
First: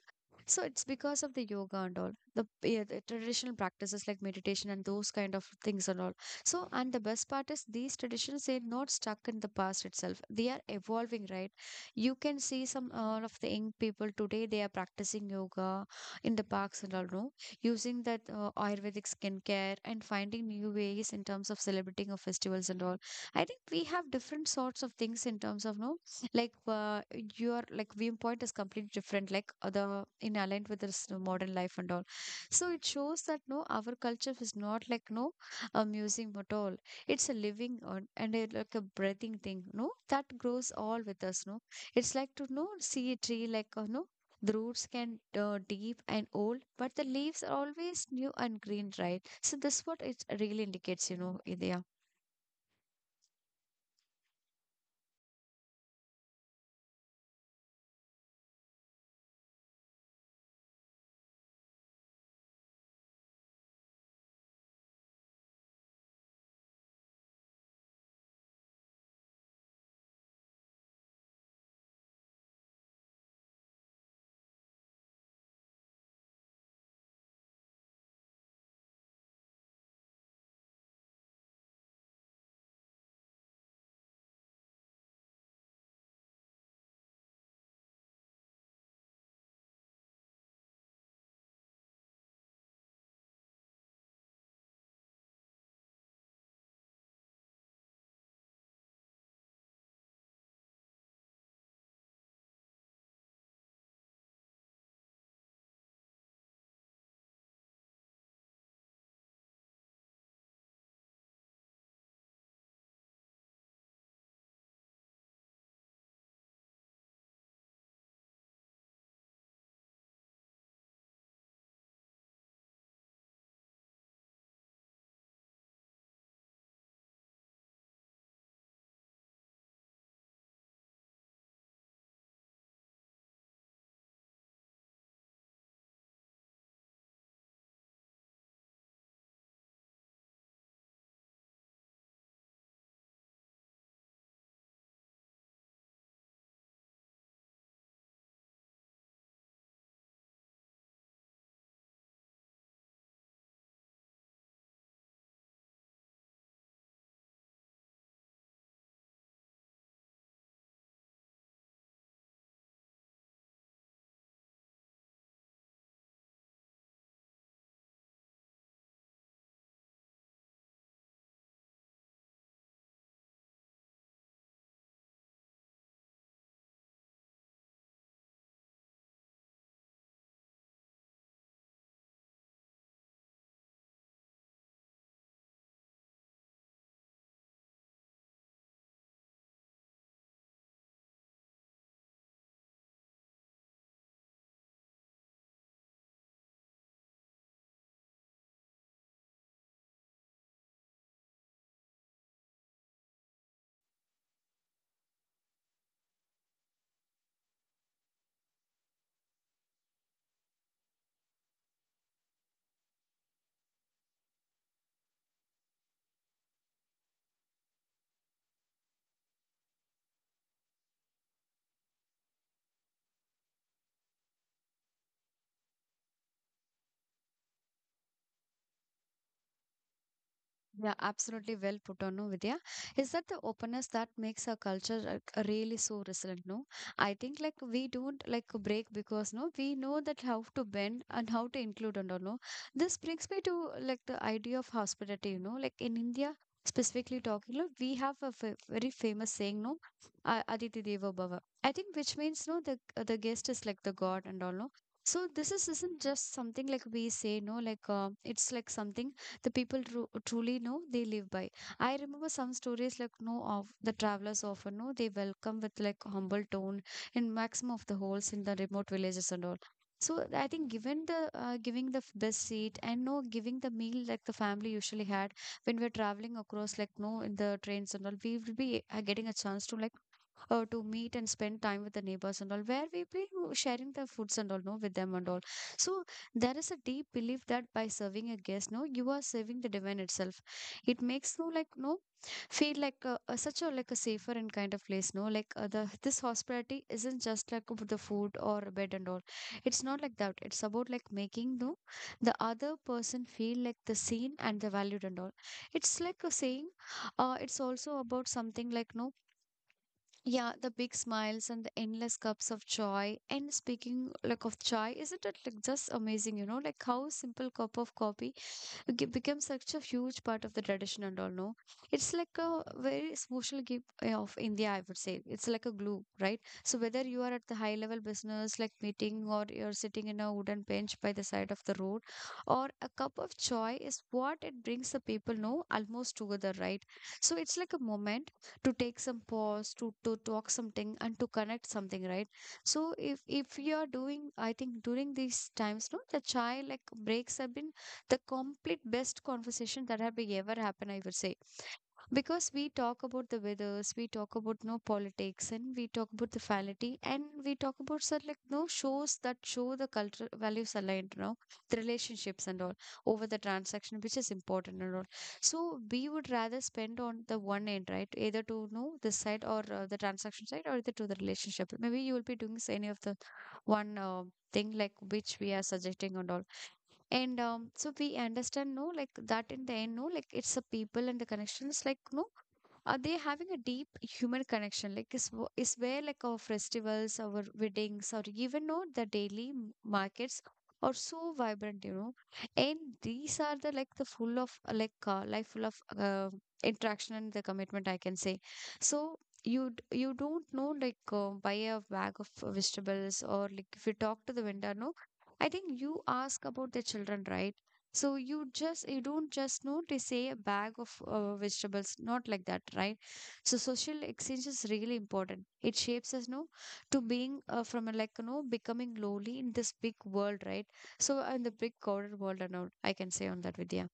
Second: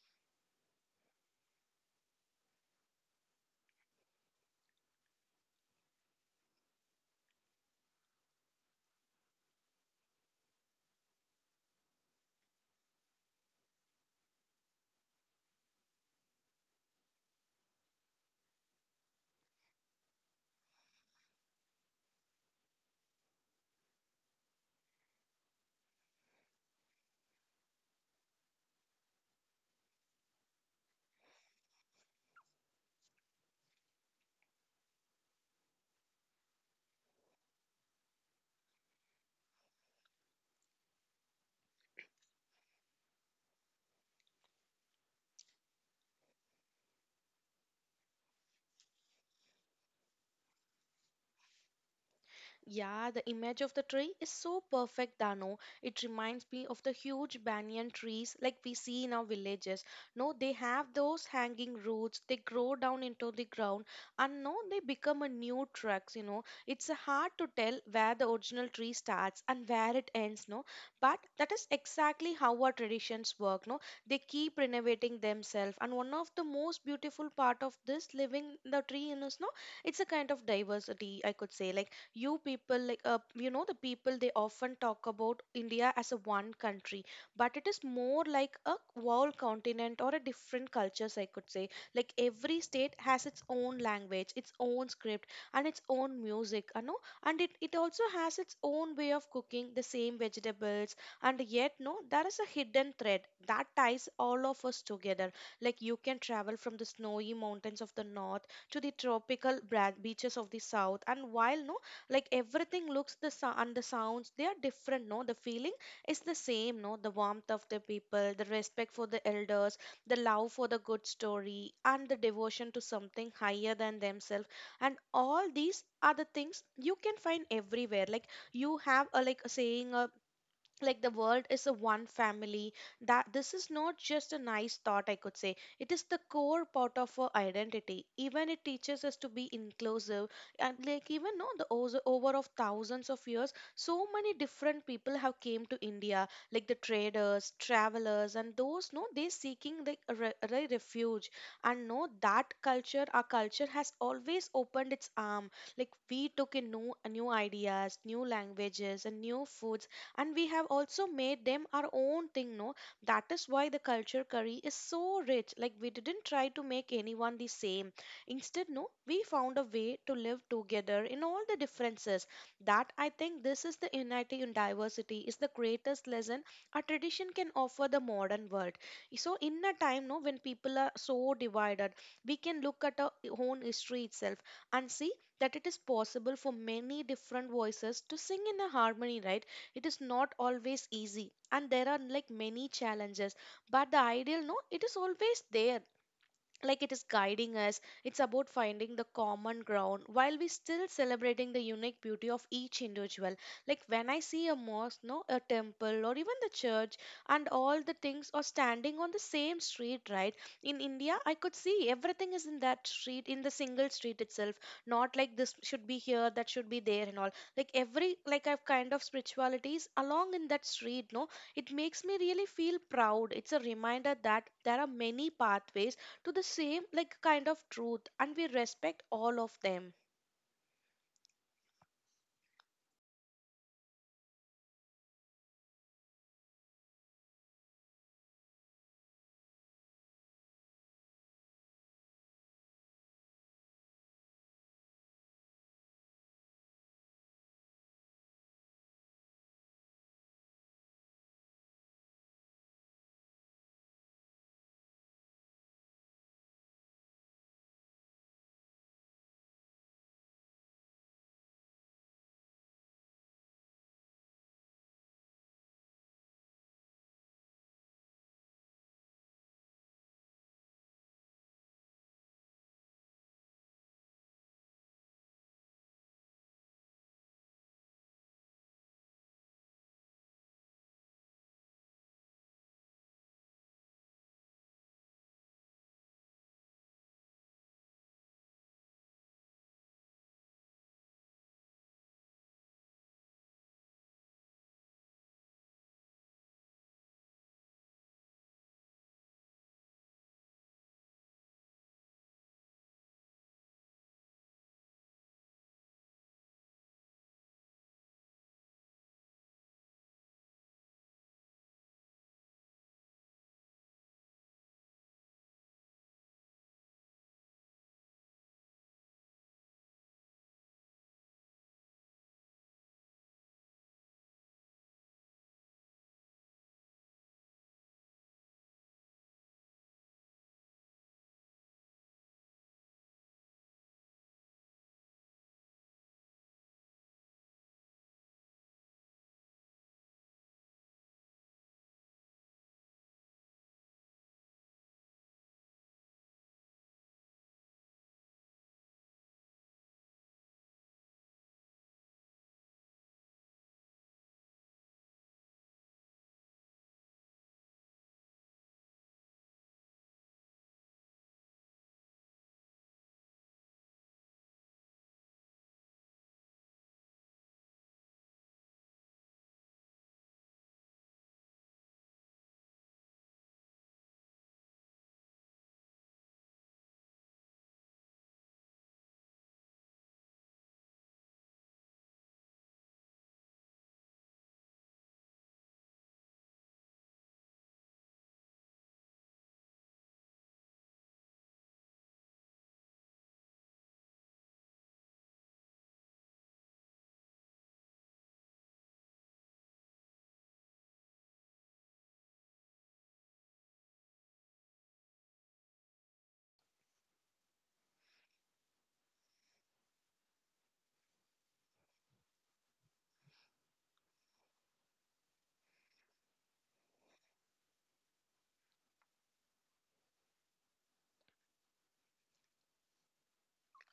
Speaker 1: so it's because of the yoga and all the, yeah, the traditional practices like meditation and those kind of things and all. So and the best part is these traditions they're not stuck in the past itself. They are evolving, right? You can see some all of the young people today they are practicing yoga in the parks and all, no? Using that Ayurvedic skincare and finding new ways in terms of celebrating of festivals and all. I think we have different sorts of things in terms of no like your like viewpoint is completely different like the in aligned with this modern life and all, so it shows that no our culture is not like no a museum at all. It's a living on and a, like a breathing thing no that grows all with us no. It's like to know see a tree like no, the roots can deep and old, but the leaves are always new and green, right? So this what it really indicates, you know, India.
Speaker 2: Yeah, the image of the tree is so perfect, Dano. It reminds me of the huge banyan trees like we see in our villages. No, they have those hanging roots, they grow down into the ground, and no, they become a new trunks. It's hard to tell where the original tree starts and where it ends, no. But that is exactly how our traditions work, no. They keep renovating themselves. And one of the most beautiful part of this living the tree in is, no, it's a kind of diversity, I could say. Like the people they often talk about India as a one country, but it is more like a whole continent or a different cultures, I could say. Like every state has its own language, its own script, and its own music, and it also has its own way of cooking the same vegetables, and yet no, there is a hidden thread that ties all of us together. Like you can travel from the snowy mountains of the north to the tropical beaches of the south, and while no, like everything looks the and the sounds they are different, no, the feeling is the same. No, the warmth of the people, the respect for the elders, the love for the good story, and the devotion to something higher than themselves, and all these are the things you can find everywhere. Like you have a like a saying a like the world is a one family. That this is not just a nice thought, I could say. It is the core part of our identity. Even it teaches us to be inclusive. And like even no, the over of thousands of years, so many different people have came to India, like the traders, travelers, and those no, they seeking the refuge. And no, that culture, our culture has always opened its arm. Like we took in new ideas, new languages, and new foods, and we have also made them our own thing. No, that is why the culture curry is so rich. Like we didn't try to make anyone the same. Instead no, we found a way to live together in all the differences. That I think this is the unity in diversity is the greatest lesson a tradition can offer the modern world. So in a time no, when people are so divided, we can look at our own history itself and see that it is possible for many different voices to sing in a harmony, right? It is not always easy, and there are like many challenges, but the ideal no, it is always there. Like it is guiding us. It's about finding the common ground while we still celebrating the unique beauty of each individual. Like when I see a mosque, no, a temple, or even the church, and all the things are standing on the same street, right? In India I could see everything is in that street, in the single street itself. Not like this should be here, that should be there, and all. Like every like I've kind of spiritualities along in that street, no, it makes me really feel proud. It's a reminder that there are many pathways to the same like kind of truth, and we respect all of them.
Speaker 1: Yeah, absolutely well put on, no, Vidya. Is that the openness that makes our culture like, really so resilient, no? I think like we don't like break because no, we know that how to bend and how to include and all, no. This brings me to like the idea of hospitality, you know, like in India specifically talking, look, we have a fa very famous saying, no, Aditi Deva Bhava. I think which means no, the guest is like the god and all, no. So this is isn't just something like we say, no, like it's like something the people truly know they live by. I remember some stories like no of the travelers often know they welcome with like humble tone in maximum of the holes in the remote villages and all. So I think given the giving the best seat and no giving the meal like the family usually had when we're traveling across like no in the trains and all, we will be getting a chance to like to meet and spend time with the neighbors and all, where we be sharing the foods and all, no, with them and all. So there is a deep belief that by serving a guest, no, you are serving the divine itself. It makes no like no feel like such a like a safer and kind of place no like the this hospitality isn't just like about the food or a bed and all. It's not like that, it's about like making no the other person feel like the seen and the valued and all. It's like a saying, it's also about something like no, yeah, the big smiles and the endless cups of joy. And speaking like of joy, isn't it like just amazing, you know, like how simple cup of coffee become such a huge part of the tradition and all no. It's like a very social gift of India, I would say. It's like a glue, right? So whether you are at the high level business like meeting or you're sitting in a wooden bench by the side of the road, or a cup of joy is what it brings the people know almost together, right? So it's like a moment to take some pause, to talk something and to connect something, right? So if you are doing, I think, during these times no the chai like breaks have been the complete best conversation that have ever happened, I would say. Because we talk about the weathers, we talk about no politics, and we talk about the family, and we talk about sort like no shows that show the cultural values aligned, you know, the relationships and all over the transaction, which is important and all. So we would rather spend on the one end, right? Either to know this side or the transaction side, or either to the relationship. Maybe you will be doing any of the one thing like which we are suggesting and all. And so we understand, no, like that in the end, no, like it's the people and the connections, like, no, are they having a deep human connection like is, is where like our festivals, our weddings, or even know the daily markets are so vibrant, you know, and these are the like the full of like life, full of interaction and the commitment, I can say. So you you don't know like buy a bag of vegetables, or like if you talk to the vendor no, I think you ask about the children, right? So you just, you don't just know to say a bag of vegetables, not like that, right? So social exchange is really important. It shapes us, no, to being from a, like you know becoming lowly in this big world, right? So in the big crowded world and all, I can say on that, Vidya.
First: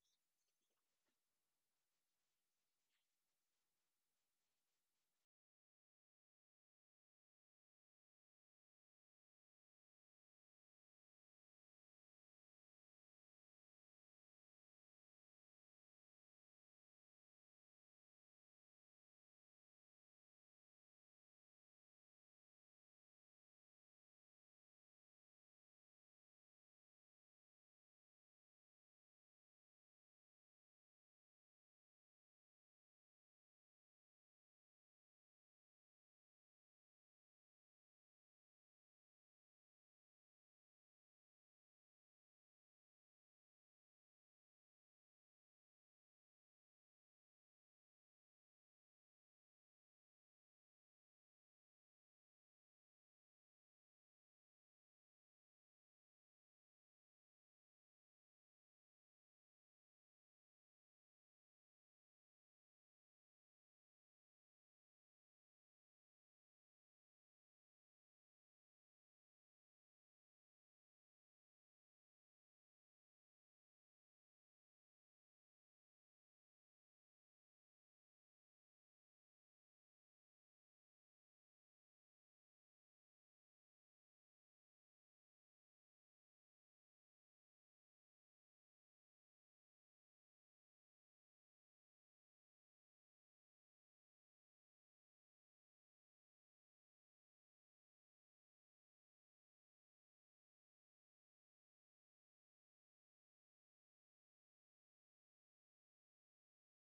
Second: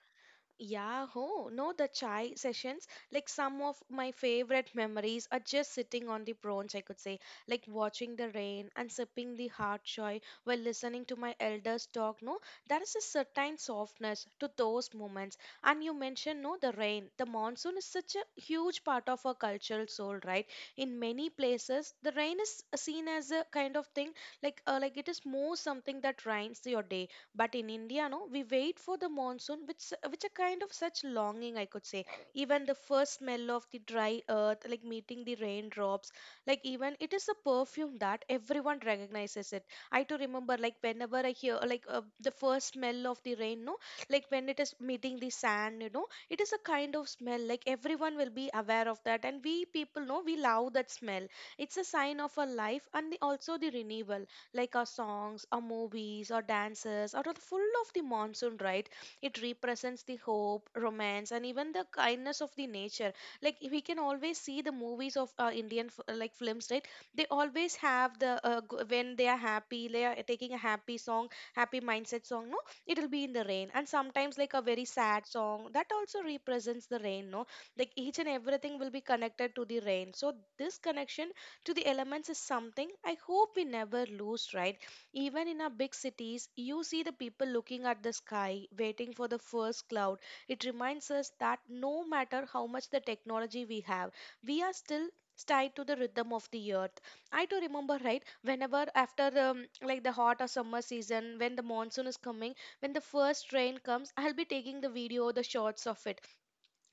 Speaker 2: Yeah, oh, no, the chai sessions, like some of my favorite memories are just sitting on the branch, I could say, like watching the rain and sipping the hot chai while listening to my elders talk. No, there is a certain softness to those moments. And you mentioned, no, the rain. The monsoon is such a huge part of our cultural soul, right? In many places, the rain is seen as a kind of thing, like it is more something that rains your day, but in India, no, we wait for the monsoon, which which a kind of such longing, I could say. Even the first smell of the dry earth, like meeting the raindrops, like even it is a perfume that everyone recognizes it. I too remember, like whenever I hear like the first smell of the rain, no, like when it is meeting the sand, you know, it is a kind of smell. Like everyone will be aware of that, and we people know we love that smell. It's a sign of our life and the, also the renewal. Like our songs, our movies, our dances are all full of the monsoon, right? It represents the hope, romance, and even the kindness of the nature. Like we can always see the movies of Indian like films, right? They always have the when they are happy, they are taking a happy song, happy mindset song. No, it'll be in the rain, and sometimes like a very sad song that also represents the rain. No, like each and everything will be connected to the rain. So this connection to the elements is something I hope we never lose, right? Even in our big cities, you see the people looking at the sky, waiting for the first cloud. It reminds us that no matter how much the technology we have, we are still tied to the rhythm of the earth. I do remember, right? Whenever after like the hot or summer season, when the monsoon is coming, when the first rain comes, I'll be taking the video, the shots of it,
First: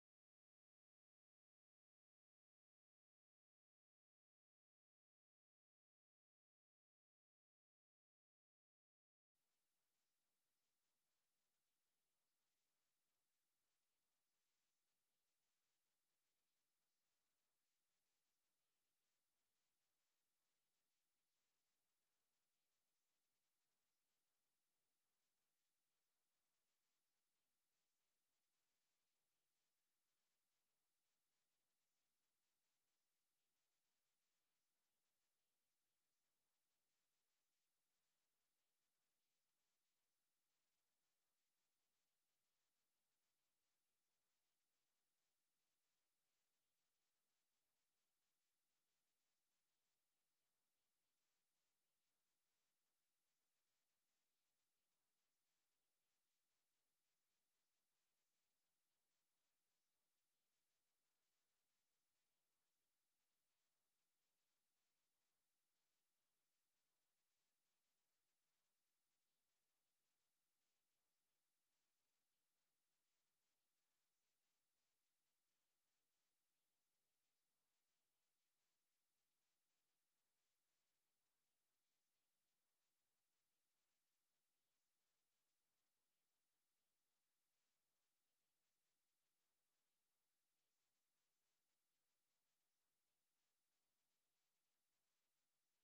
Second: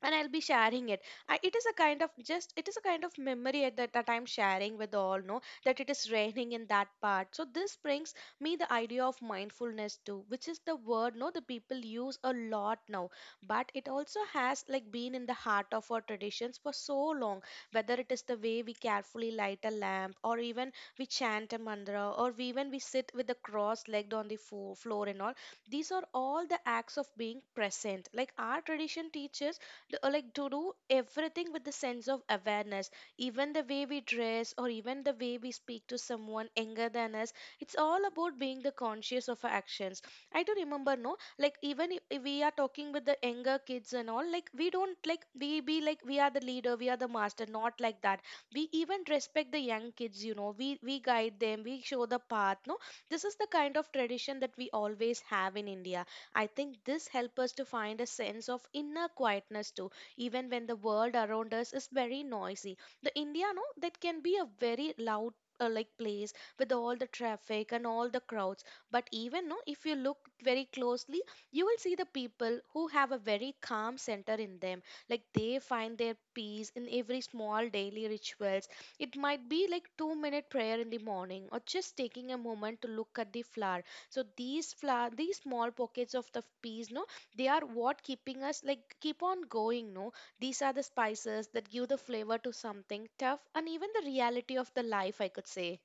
Speaker 2: and I'll be sharing it. I, it is a kind of just it is a kind of memory at that, that I'm sharing with all. Know that it is raining in that part. So this brings me the idea of mindfulness too, which is the word no, the people use a lot now, but it also has like been in the heart of our traditions for so long. Whether it is the way we carefully light a lamp, or even we chant a mantra, or we even we sit with the cross legged on the floor and all, these are all the acts of being present. Like our tradition teaches like to do everything with the sense of awareness, even the way we dress or even the way we speak to someone younger than us. It's all about being the conscious of our actions. I do remember, no, like even if we are talking with the younger kids and all, like we don't like we be like we are the leader, we are the master, not like that. We even respect the young kids, you know. We guide them, we show the path, no, this is the kind of tradition that we always have in India. I think this helps us to find a sense of inner quietness too, even when the world around us is very noisy. The India, no, that can be a very loud like place with all the traffic and all the crowds, but even no, if you look very closely, you will see the people who have a very calm center in them. Like they find their peace in every small daily rituals. It might be like 2-minute prayer in the morning, or just taking a moment to look at the flower. So these flower, these small pockets of the peas, no, they are what keeping us like keep on going, no, these are the spices that give the flavor to something tough and even the reality of the life, I could say.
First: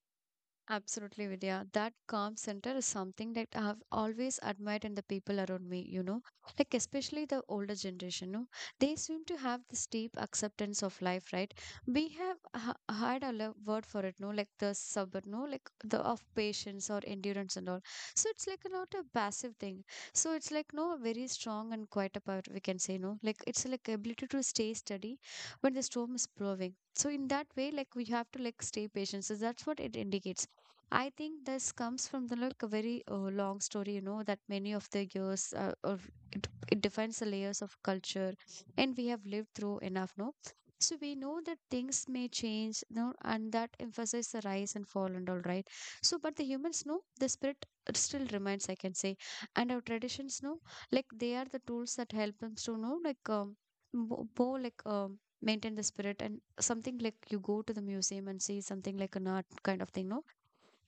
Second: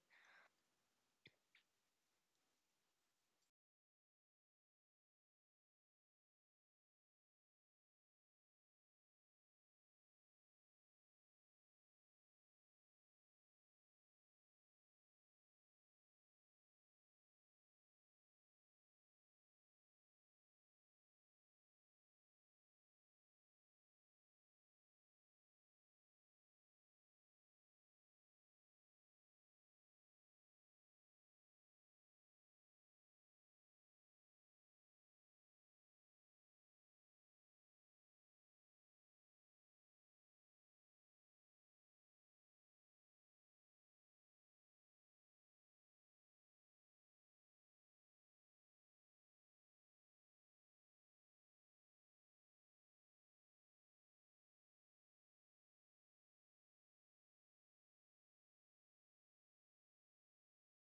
Speaker 1: Absolutely, Vidya. That calm center is something that I have always admired in the people around me, you know, like especially the older generation. No? They seem to have this deep acceptance of life, right? We have ha had a word for it, no, like the sub, no, like the of patience or endurance and all. So it's like not a passive thing. So it's like no very strong and quite a part we can say, no, like it's like ability to stay steady when the storm is blowing. So in that way, like we have to like stay patient. So that's what it indicates. I think this comes from the like a very long story, you know, that many of the years of it, it defines the layers of culture, and we have lived through enough, no? So we know that things may change, no, and that emphasize the rise and fall and all, right? So, but the humans know the spirit still remains, I can say, and our traditions know, like they are the tools that help us to know, like more like. Maintain the spirit and something like you go to the museum and see something like an art kind of thing no,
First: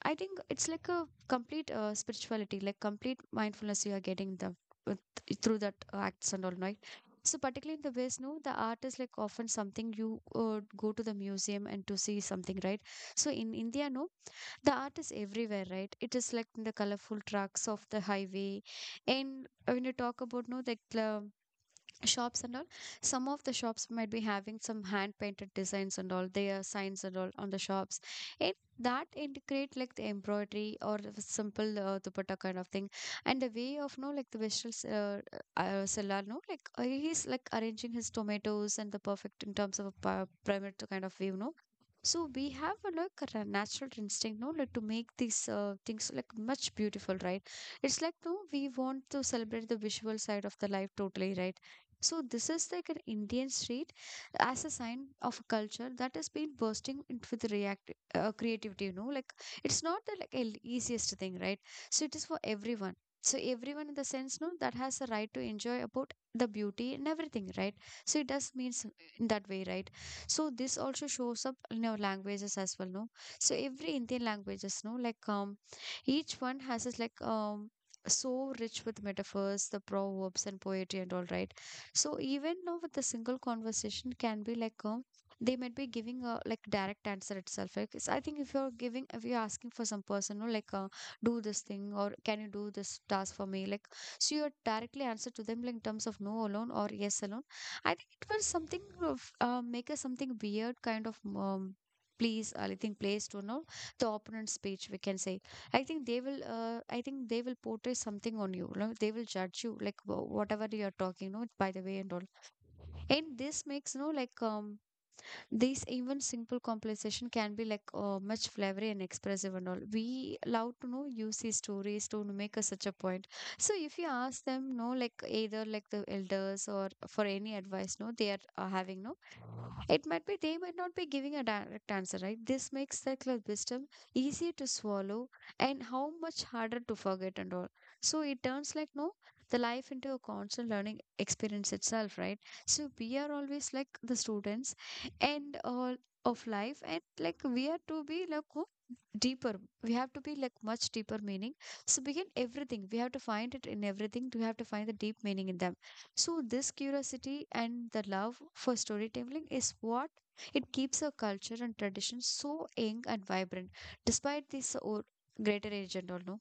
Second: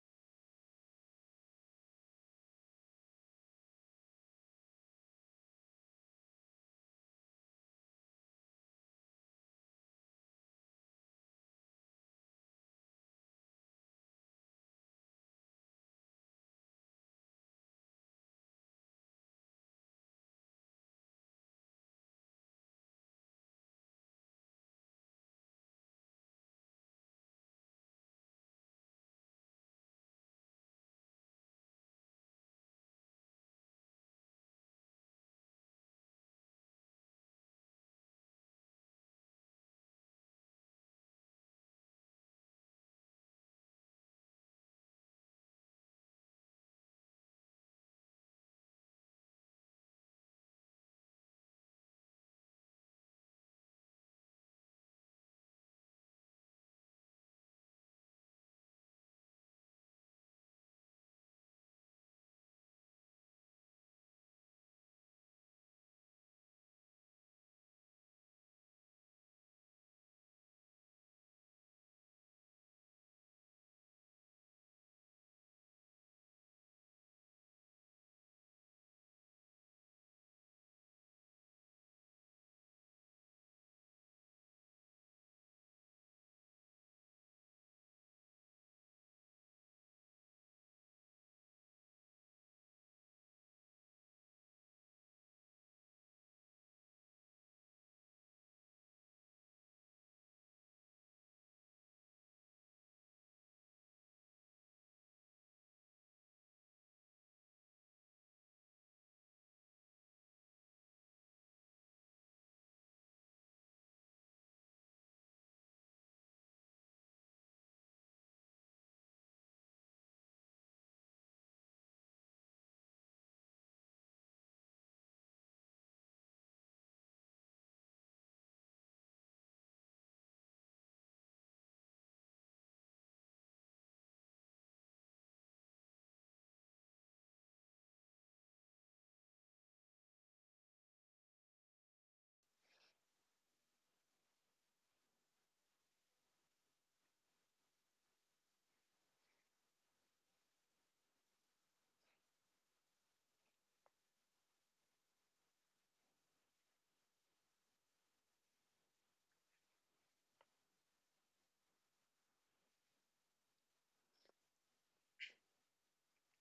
Speaker 1: I think it's like a complete spirituality, like complete mindfulness you are getting the with, through that acts and all, right? So particularly in the West, no, the art is like often something you go to the museum and to see something, right? So in India, no, the art is everywhere, right? It is like in the colorful trucks of the highway, and when you talk about no, like the shops and all, some of the shops might be having some hand painted designs and all their signs and all on the shops. It that integrate like the embroidery or the simple dupatta kind of thing and the way of no like the vegetable seller no like he's like arranging his tomatoes and the perfect in terms of a pyramid kind of view no. So we have a like a natural instinct, no, like to make these things like much beautiful, right? It's like no, we want to celebrate the visual side of the life totally, right? So this is like an Indian street as a sign of a culture that has been bursting into with react creativity. You know, like it's not the like easiest thing, right? So it is for everyone. So everyone in the sense, no, that has a right to enjoy about the beauty and everything, right? So it does means in that way, right? So this also shows up in our languages as well, no? So every Indian languages, no, like each one has its like so rich with metaphors, the proverbs and poetry and all, right? So even now with a single conversation can be like they might be giving a like direct answer itself. Like it's- I think if you're asking for some person or like do this thing or can you do this task for me like, so you're directly answer to them like in terms of no alone or yes alone. I think it was something of make us something weird kind of please I think place to know the opponent's speech we can say. I think they will portray something on you. No? They will judge you, like whatever you are talking, no, by the way and all. And this makes, no, like these even simple conversation can be like much flavory and expressive and all. We love to know use these stories to make us such a point. So if you ask them, no, like either like the elders or for any advice, no, they are having, no. It might be they might not be giving a direct answer, right? This makes circular wisdom easier to swallow and how much harder to forget and all. So it turns like no, the life into a constant learning experience itself, right? So we are always like the students and all of life and like we are to be like go deeper, we have to be like much deeper meaning. So begin everything we have to find it in everything, we have to find the deep meaning in them. So this curiosity and the love for storytelling is what it keeps our culture and tradition so young and vibrant, despite this or greater age and all. No?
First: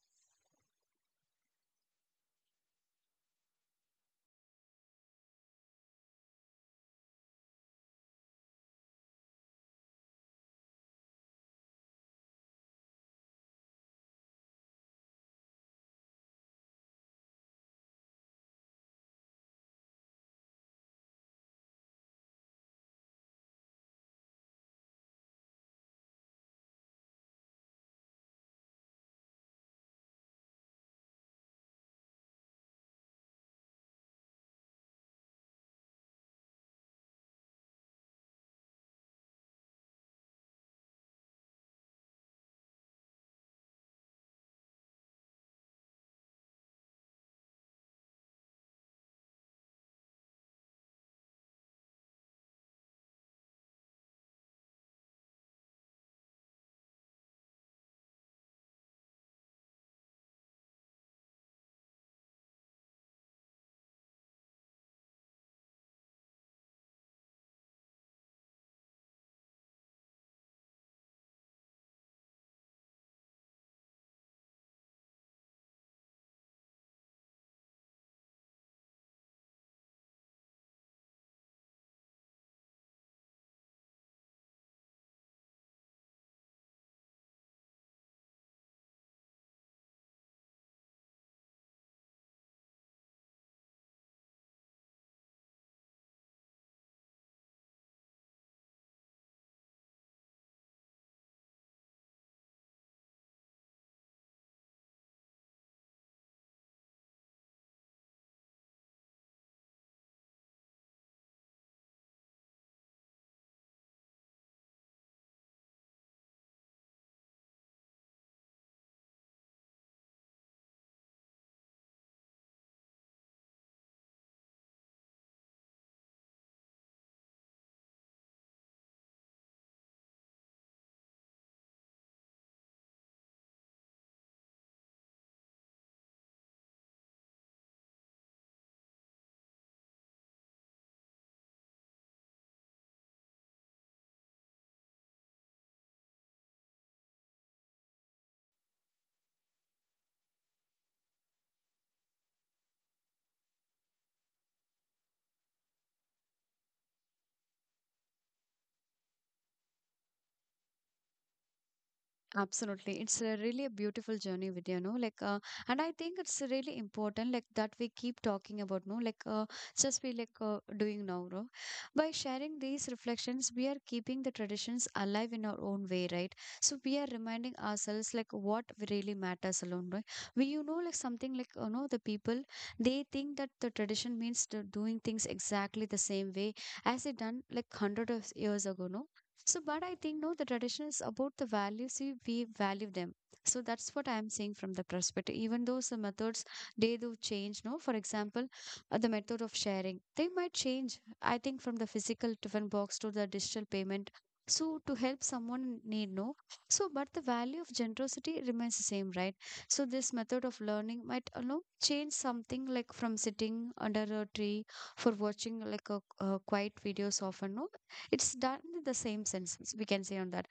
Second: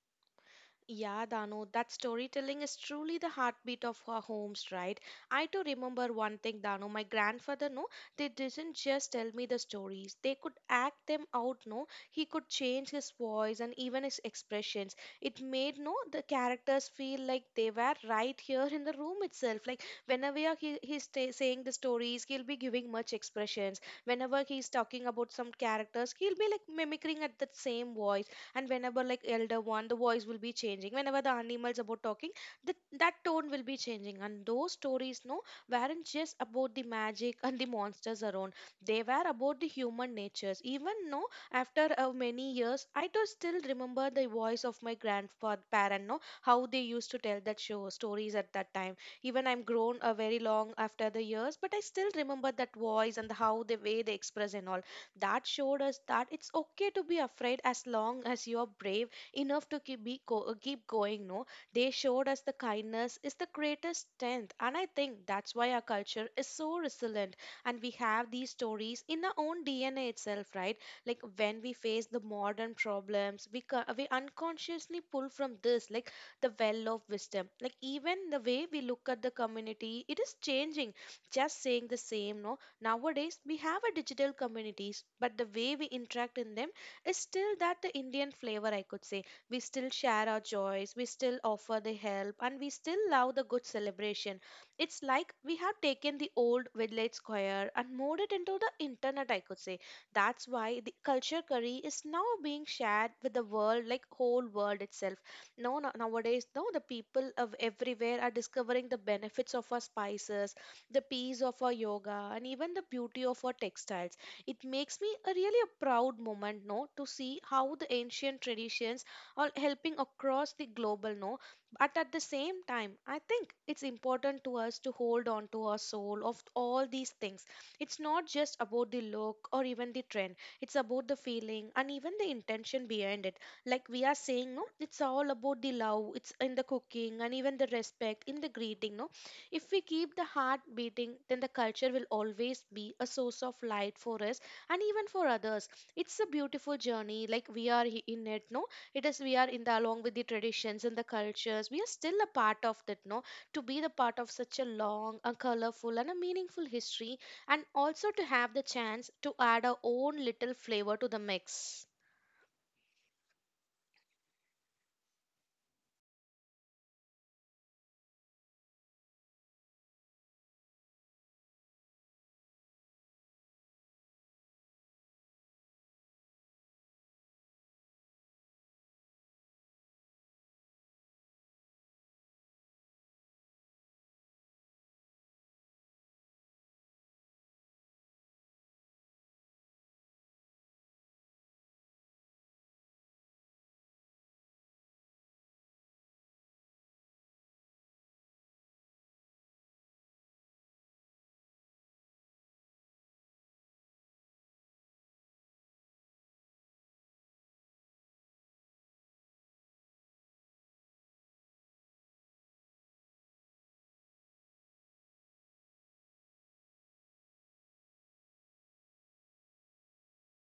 Speaker 2: Yeah, Danu, that storytelling is truly the heartbeat of our homes, right? I too remember one thing, Danu. My grandfather, no, they didn't just tell me the stories. They could act them out, no. He could change his voice and even his expressions. It made, no, the characters feel like they were right here in the room itself. Like whenever he, saying the stories, he'll be giving much expressions. Whenever he's talking about some characters, he'll be like mimicking at that same voice, and whenever like elder one, the voice will be changing, whenever the animals about talking, the, that tone will be changing. And those stories, no, weren't just about the magic and the monsters around, they were about the human natures. Even no, after many years, I do still remember the voice of my grandfather parent, no, how they used to tell that show stories at that time. Even I'm grown a very long after the years, but I still remember that voice and the how the way they express and all. That showed us that it's okay to be afraid as long as you're brave enough to keep going. No, they showed us the kindness is the greatest strength, and I think that's why our culture is so resilient. And we have these stories in our own DNA itself, right? Like when we face the modern problems, we unconsciously pull from this, like the well of wisdom. Like even the way we look at the community, it is changing. Just saying the same, no. Nowadays, we have a digital communities, but the way we interact in them is still that the Indian flavor, I could say. We still share our joys, we still offer the help, and we still love the good celebration. It's like we have taken the old village square and moved it into the internet, I could say. That's why the culture curry is now being shared with the world, like whole world itself. No, nowadays, no, the people of everywhere are discovering the benefits of our spices, the peace of our yoga, and even the beauty of our textiles. It makes me a really a proud moment, no, to see how the ancient traditions are helping across the global, no. But at the same time, I think it's important to us to hold on to our soul of all these things. It's not just about the look or even the trend. It's about the feeling and even the intention behind it. Like we are saying, no, it's all about the love. It's in the cooking and even the respect in the greeting, no, if we keep the heart beating, then the culture will always be a source of light for us and even for others. It's a beautiful journey, like we are in it, no? It is we are in the along with the traditions and the cultures. We are still a part of that, no? To be the part of such a long, a colorful, and a meaningful history, and also to have the chance to add our own little flavor to the mix.
Speaker 1: Absolutely. It's a really a beautiful journey with you know like and I think it's really important like that we keep talking about no like just we like doing now, no? By sharing these reflections we are keeping the traditions alive in our own way, right? So we are reminding ourselves like what we really matters alone, right? We you know like something like you know the people, they think that the tradition means to doing things exactly the same way as they done like hundred of years ago, no. So, but I think no, the tradition is about the values we value them. So that's what I'm saying from the perspective. Even though some methods they do change, no. For example, the method of sharing they might change. I think from the physical tiffin box to the digital payment. So to help someone in need, no. So, but the value of generosity remains the same, right? So this method of learning might, you know, change something like from sitting under a tree for watching like a, quiet videos often, no, it's done in the same sense, we can say on that.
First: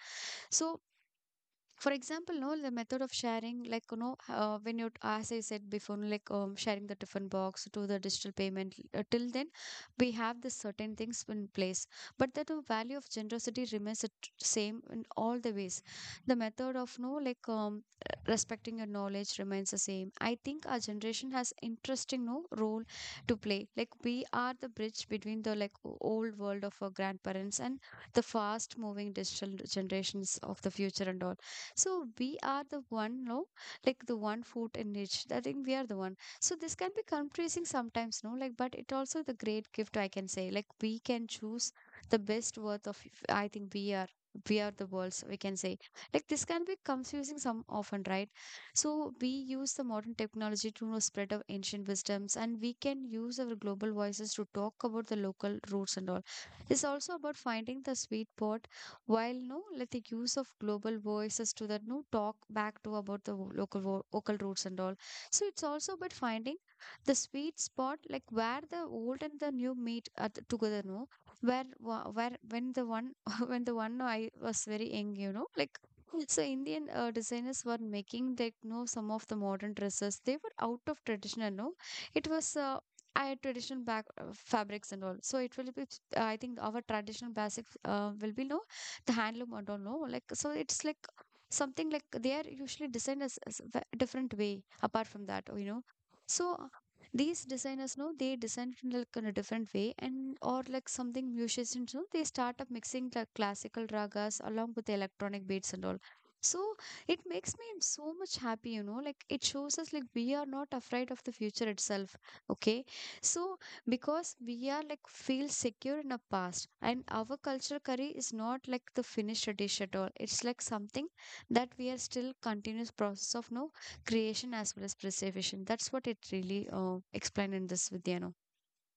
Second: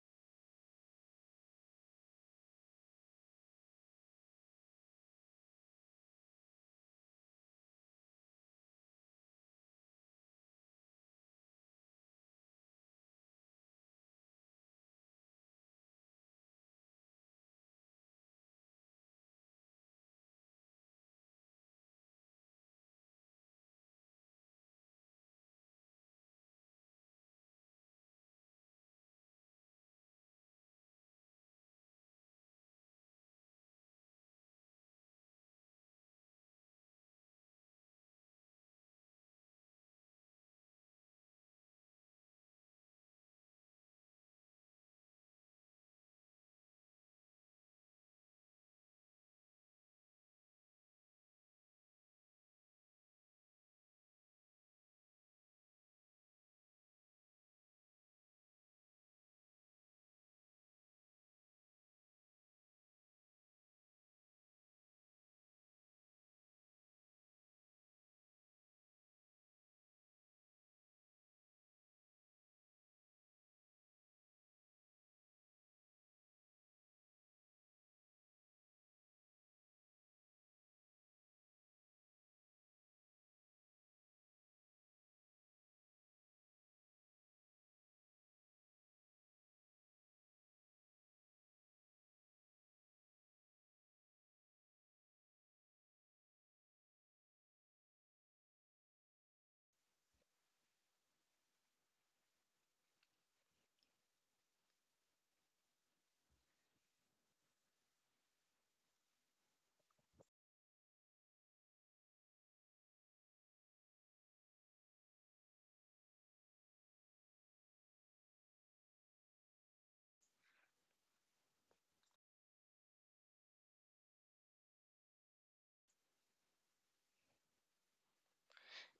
Speaker 1: So, for example no the method of sharing like you know when you as I said before no, like sharing the tiffin box to the digital payment till then we have the certain things in place, but that the value of generosity remains the same in all the ways. The method of no like respecting your knowledge remains the same. I think our generation has interesting no role to play. Like we are the bridge between the like old world of our grandparents and the fast moving digital generations of the future and all. So we are the one, no, like the one foot in each. I think we are the one. So this can be confusing sometimes, no, like, but it also the great gift I can say. Like we can choose the best worth of. I think we are. We are the worlds, we can say. Like this can be confusing some often, right? So we use the modern technology to know spread of ancient wisdoms, and we can use our global voices to talk about the local roots and all. It's also about finding the sweet spot while no, like the use of global voices to that no talk back to about the local local roots and all. So it's also about finding the sweet spot, like where the old and the new meet at together. No, where when the one when the one I was very young, you know, like so Indian designers were making like no some of the modern dresses. They were out of traditional. No, it was. I had traditional back fabrics and all, so it will be. I think our traditional basic will be no the handloom, I don't know. Like, so it's like something like they are usually designed as a different way apart from that, you know. So these designers know they design it in like in a different way and or like something musicians know they start up mixing like classical ragas along with the electronic beats and all. So it makes me so much happy, you know, like it shows us like we are not afraid of the future itself. Okay. So because we are like feel secure in our past and our culture curry is not like the finished dish at all, it's like something that we are still continuous process of no creation as well as preservation. That's what it really explained in this vidya.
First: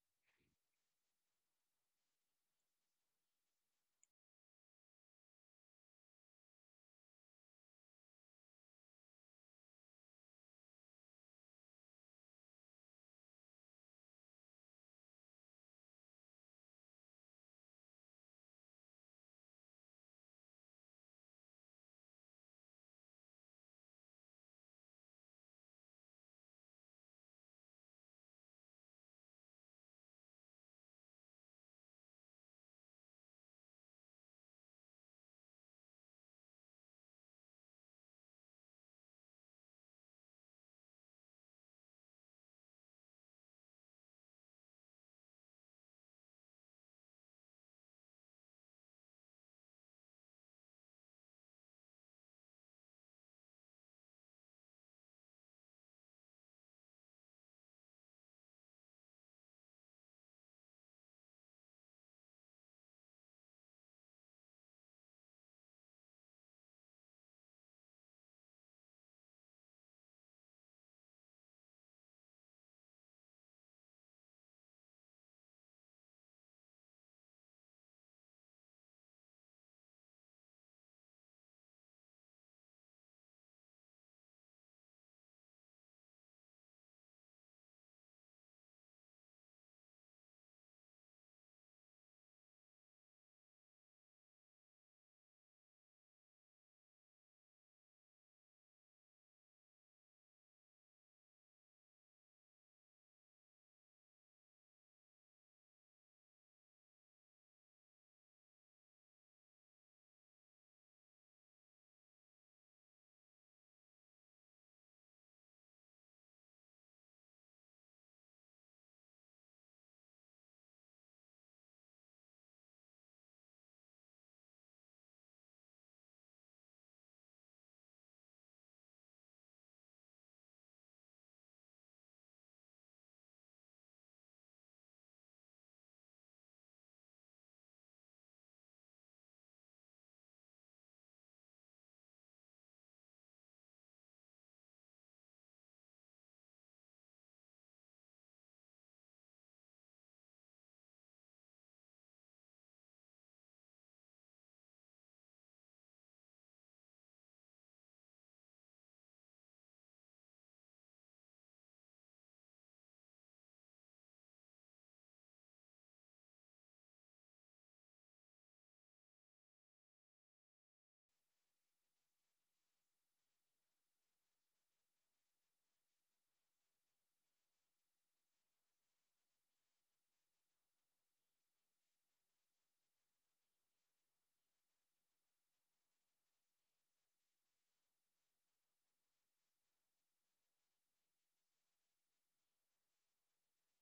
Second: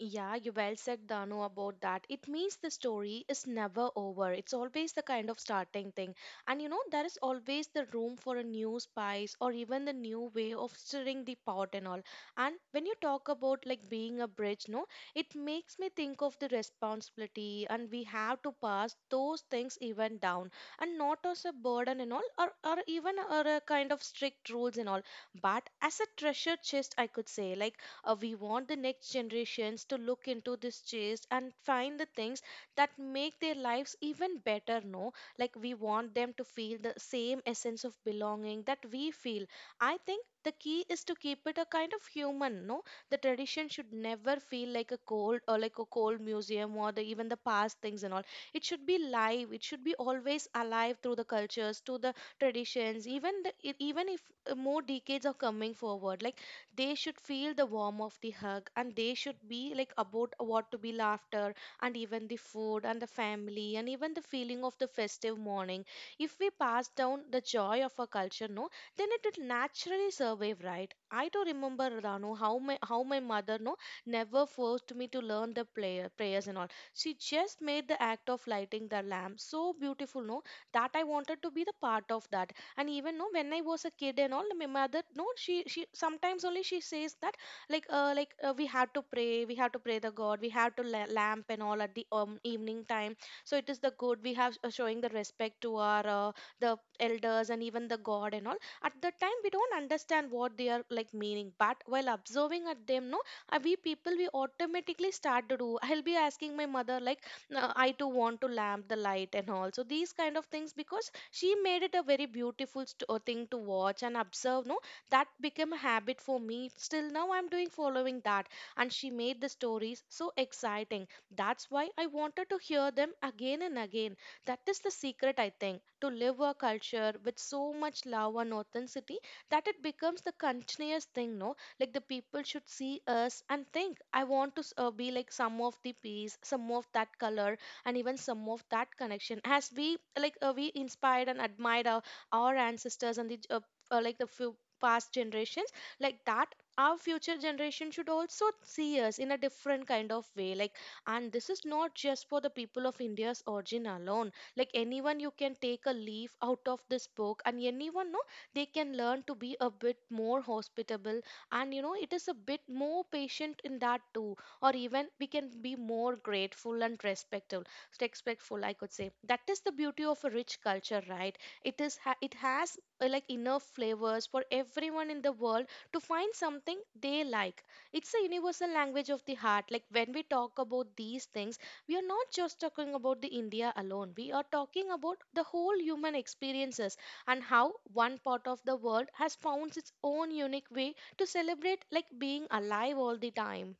Speaker 2: Yeah, you well said, Danu, about that. It means the story is never over. It's always the kind of starting thing. And you know, there is always the room for a new spice or even the new way of stirring the pot and all. And when you talk about like being a bridge, no, it makes me think of the responsibility and we have to pass those things even down, and not as a burden and all, or even or a kind of strict rules and all, but as a treasure chest, I could say. Like, we want the next generations to look into this chase and find the things that make their lives even better, no? Like we want them to feel the same essence of belonging that we feel. I think the key is to keep it a kind of human, no? The tradition should never feel like a cold or like a cold museum or the, even the past things and all. It should be live. It should be always alive through the cultures, through the traditions, even the, even if more decades are coming forward. Like they should feel the warmth of the hug and they should be like about what to be laughter and even the food and the family and even the feeling of the festive morning if we pass down the joy of our culture, no, then it will naturally survive, right? I do remember Rano, how my mother, no, never forced me to learn the prayers and all. She just made the act of lighting the lamp so beautiful, no, that I wanted to be the part of that. And even no, when I was a kid and all, my mother no, she sometimes only she says that like we have to pray the god, we have to lamp and all at the evening time. So it is the good we have showing the respect to our the elders and even the god and all. At the time we don't understand what they are like meaning, but while observing at them, no, we people we automatically start to do. I'll be asking my mother like, "No, I too want to lamp the light and all, so these kind of things," because she made it a very beautiful thing to watch and observe, no, that became a habit for me. Still now I'm doing following that, and she made the stories so exciting, that's why I wanted to hear them again and again. That is the secret, I think, to live a culture with so much love and authenticity that it becomes the continuous thing, no, like the people should see us and think, I want to be like some of the piece, some of that color, and even some of that connection. As we, like, we inspired and admired our ancestors and the like the few past generations, like that, our future generation should also see us in a different kind of way, like, and this is not just for the people of India's origin alone. Like anyone, you can take a leaf out of this book, and anyone, no, they can learn to be a bit more hospitable, and you know, it is a bit more patient in that too, or even we can be more grateful and respectful, I could say. That is the beauty of a rich culture, right? It is ha- it has like enough flavors for everyone in the world to find something they like. It's a universal language of the heart. Like when we talk about these things, we are not just talking about the India alone, we are talking about the whole human experiences and how one part of the world has found its own unique way to celebrate like being alive all the time.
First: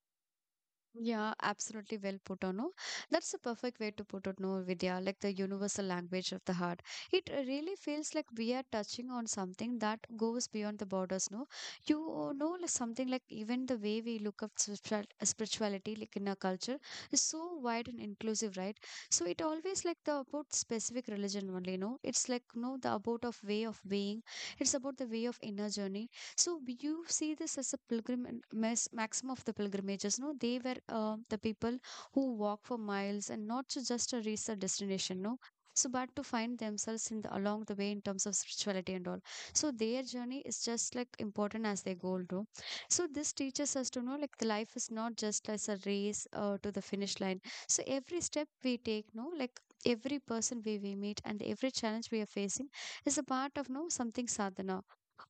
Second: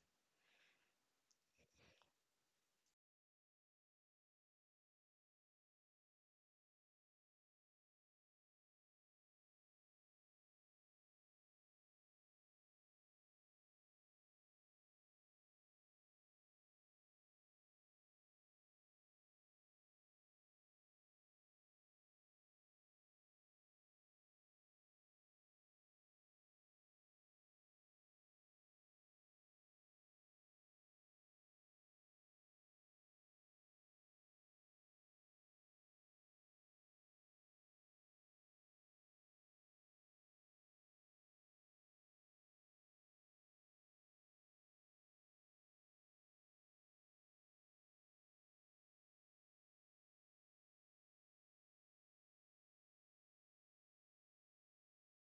Speaker 1: Yeah, absolutely well put on. No, that's the perfect way to put it. No, Vidya, like the universal language of the heart. It really feels like we are touching on something that goes beyond the borders. No, you know, like something like even the way we look up spirituality, like in our culture, is so wide and inclusive, right? So it always like the about specific religion only. No, it's like no the about of way of being. It's about the way of inner journey. So we- you see this as a pilgrim and maxim of the pilgrimages. No, they were the people who walk for miles and not to just to reach the destination. No. So, but to find themselves in the, along the way in terms of spirituality and all. So, their journey is just like important as their goal, no? So, this teaches us to know like the life is not just as a race to the finish line. So, every step we take, no, like every person we meet and every challenge we are facing is a part of no something sadhana,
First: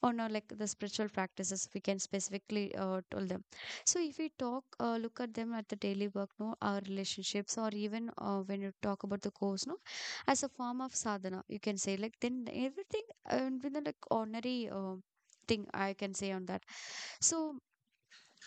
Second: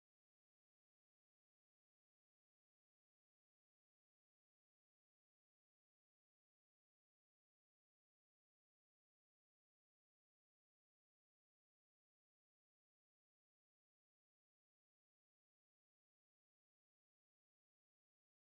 Speaker 1: or not like the spiritual practices we can specifically tell them. So if we talk look at them at the daily work no our relationships, or even when you talk about the course no as a form of sadhana you can say like then everything within like ordinary thing I can say on that. So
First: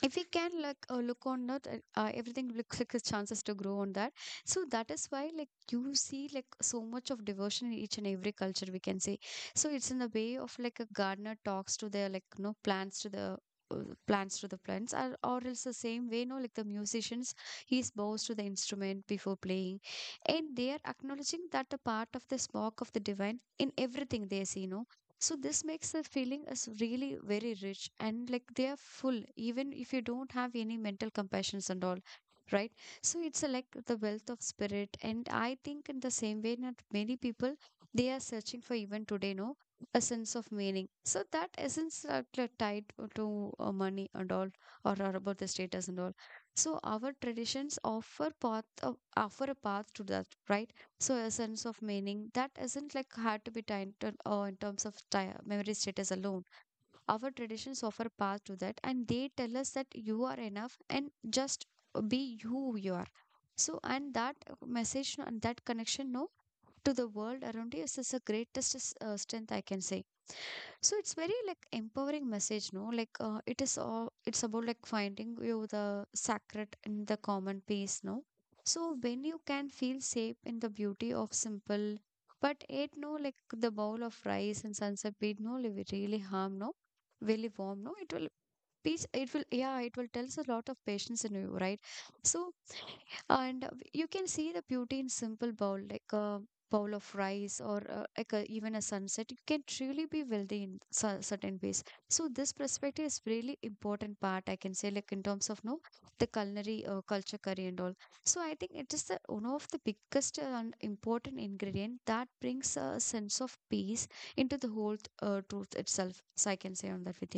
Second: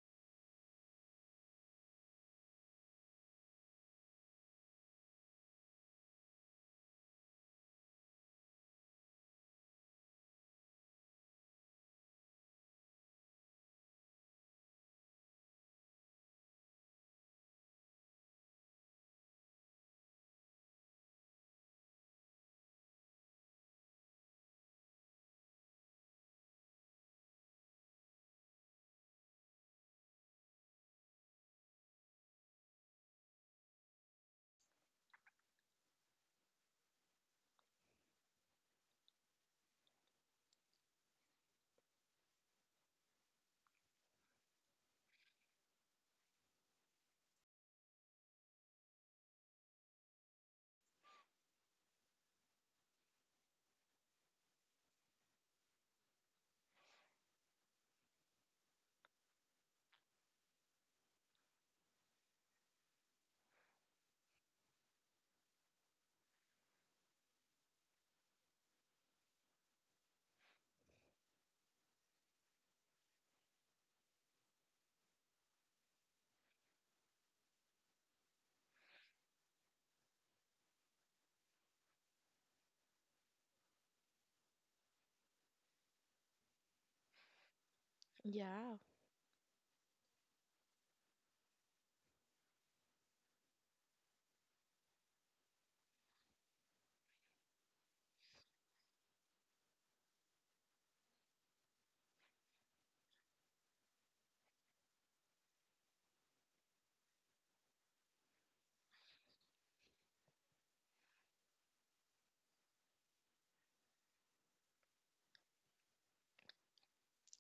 Speaker 1: if we can like look on that everything looks like his chances to grow on that. So that is why like you see like so much of devotion in each and every culture we can say. So it's in the way of like a gardener talks to their like no plants to the uh, plants to the plants, or else the same way no like the musicians, he bows to the instrument before playing and they are acknowledging that the part of the spark of the divine in everything they see, no. So this makes the feeling as really very rich and like they are full, even if you don't have any mental compassions and all, right? So it's a, like the wealth of spirit, and I think in the same way that many people they are searching for even today, no, a sense of meaning. So that essence are tied to money and all, or are about the status and all. So our traditions offer path, offer a path to that, right? So a sense of meaning that isn't like hard to be tied to, or in terms of memory status alone, our traditions offer path to that and they tell us that you are enough and just be who you are. So and that message and that connection no to the world around you is the greatest strength I can say. So it's very like empowering message no like it is all it's about like finding you the sacred in the common peace no. So when you can feel safe in the beauty of simple, but it no like the bowl of rice and sunset beat no will really harm no really warm no it will
Speaker 2: Yeah.
Speaker 1: peace it will yeah it will tells a lot of patience in you, right? So and you can see the beauty in simple bowl like a bowl of rice or like a, even a sunset, you can truly be wealthy in certain ways. So this perspective is really important part I can say like in terms of no the culinary culture curry and all. So I think it is the one of the biggest and important ingredient that brings a sense of peace into the whole truth itself, so I can say on that with.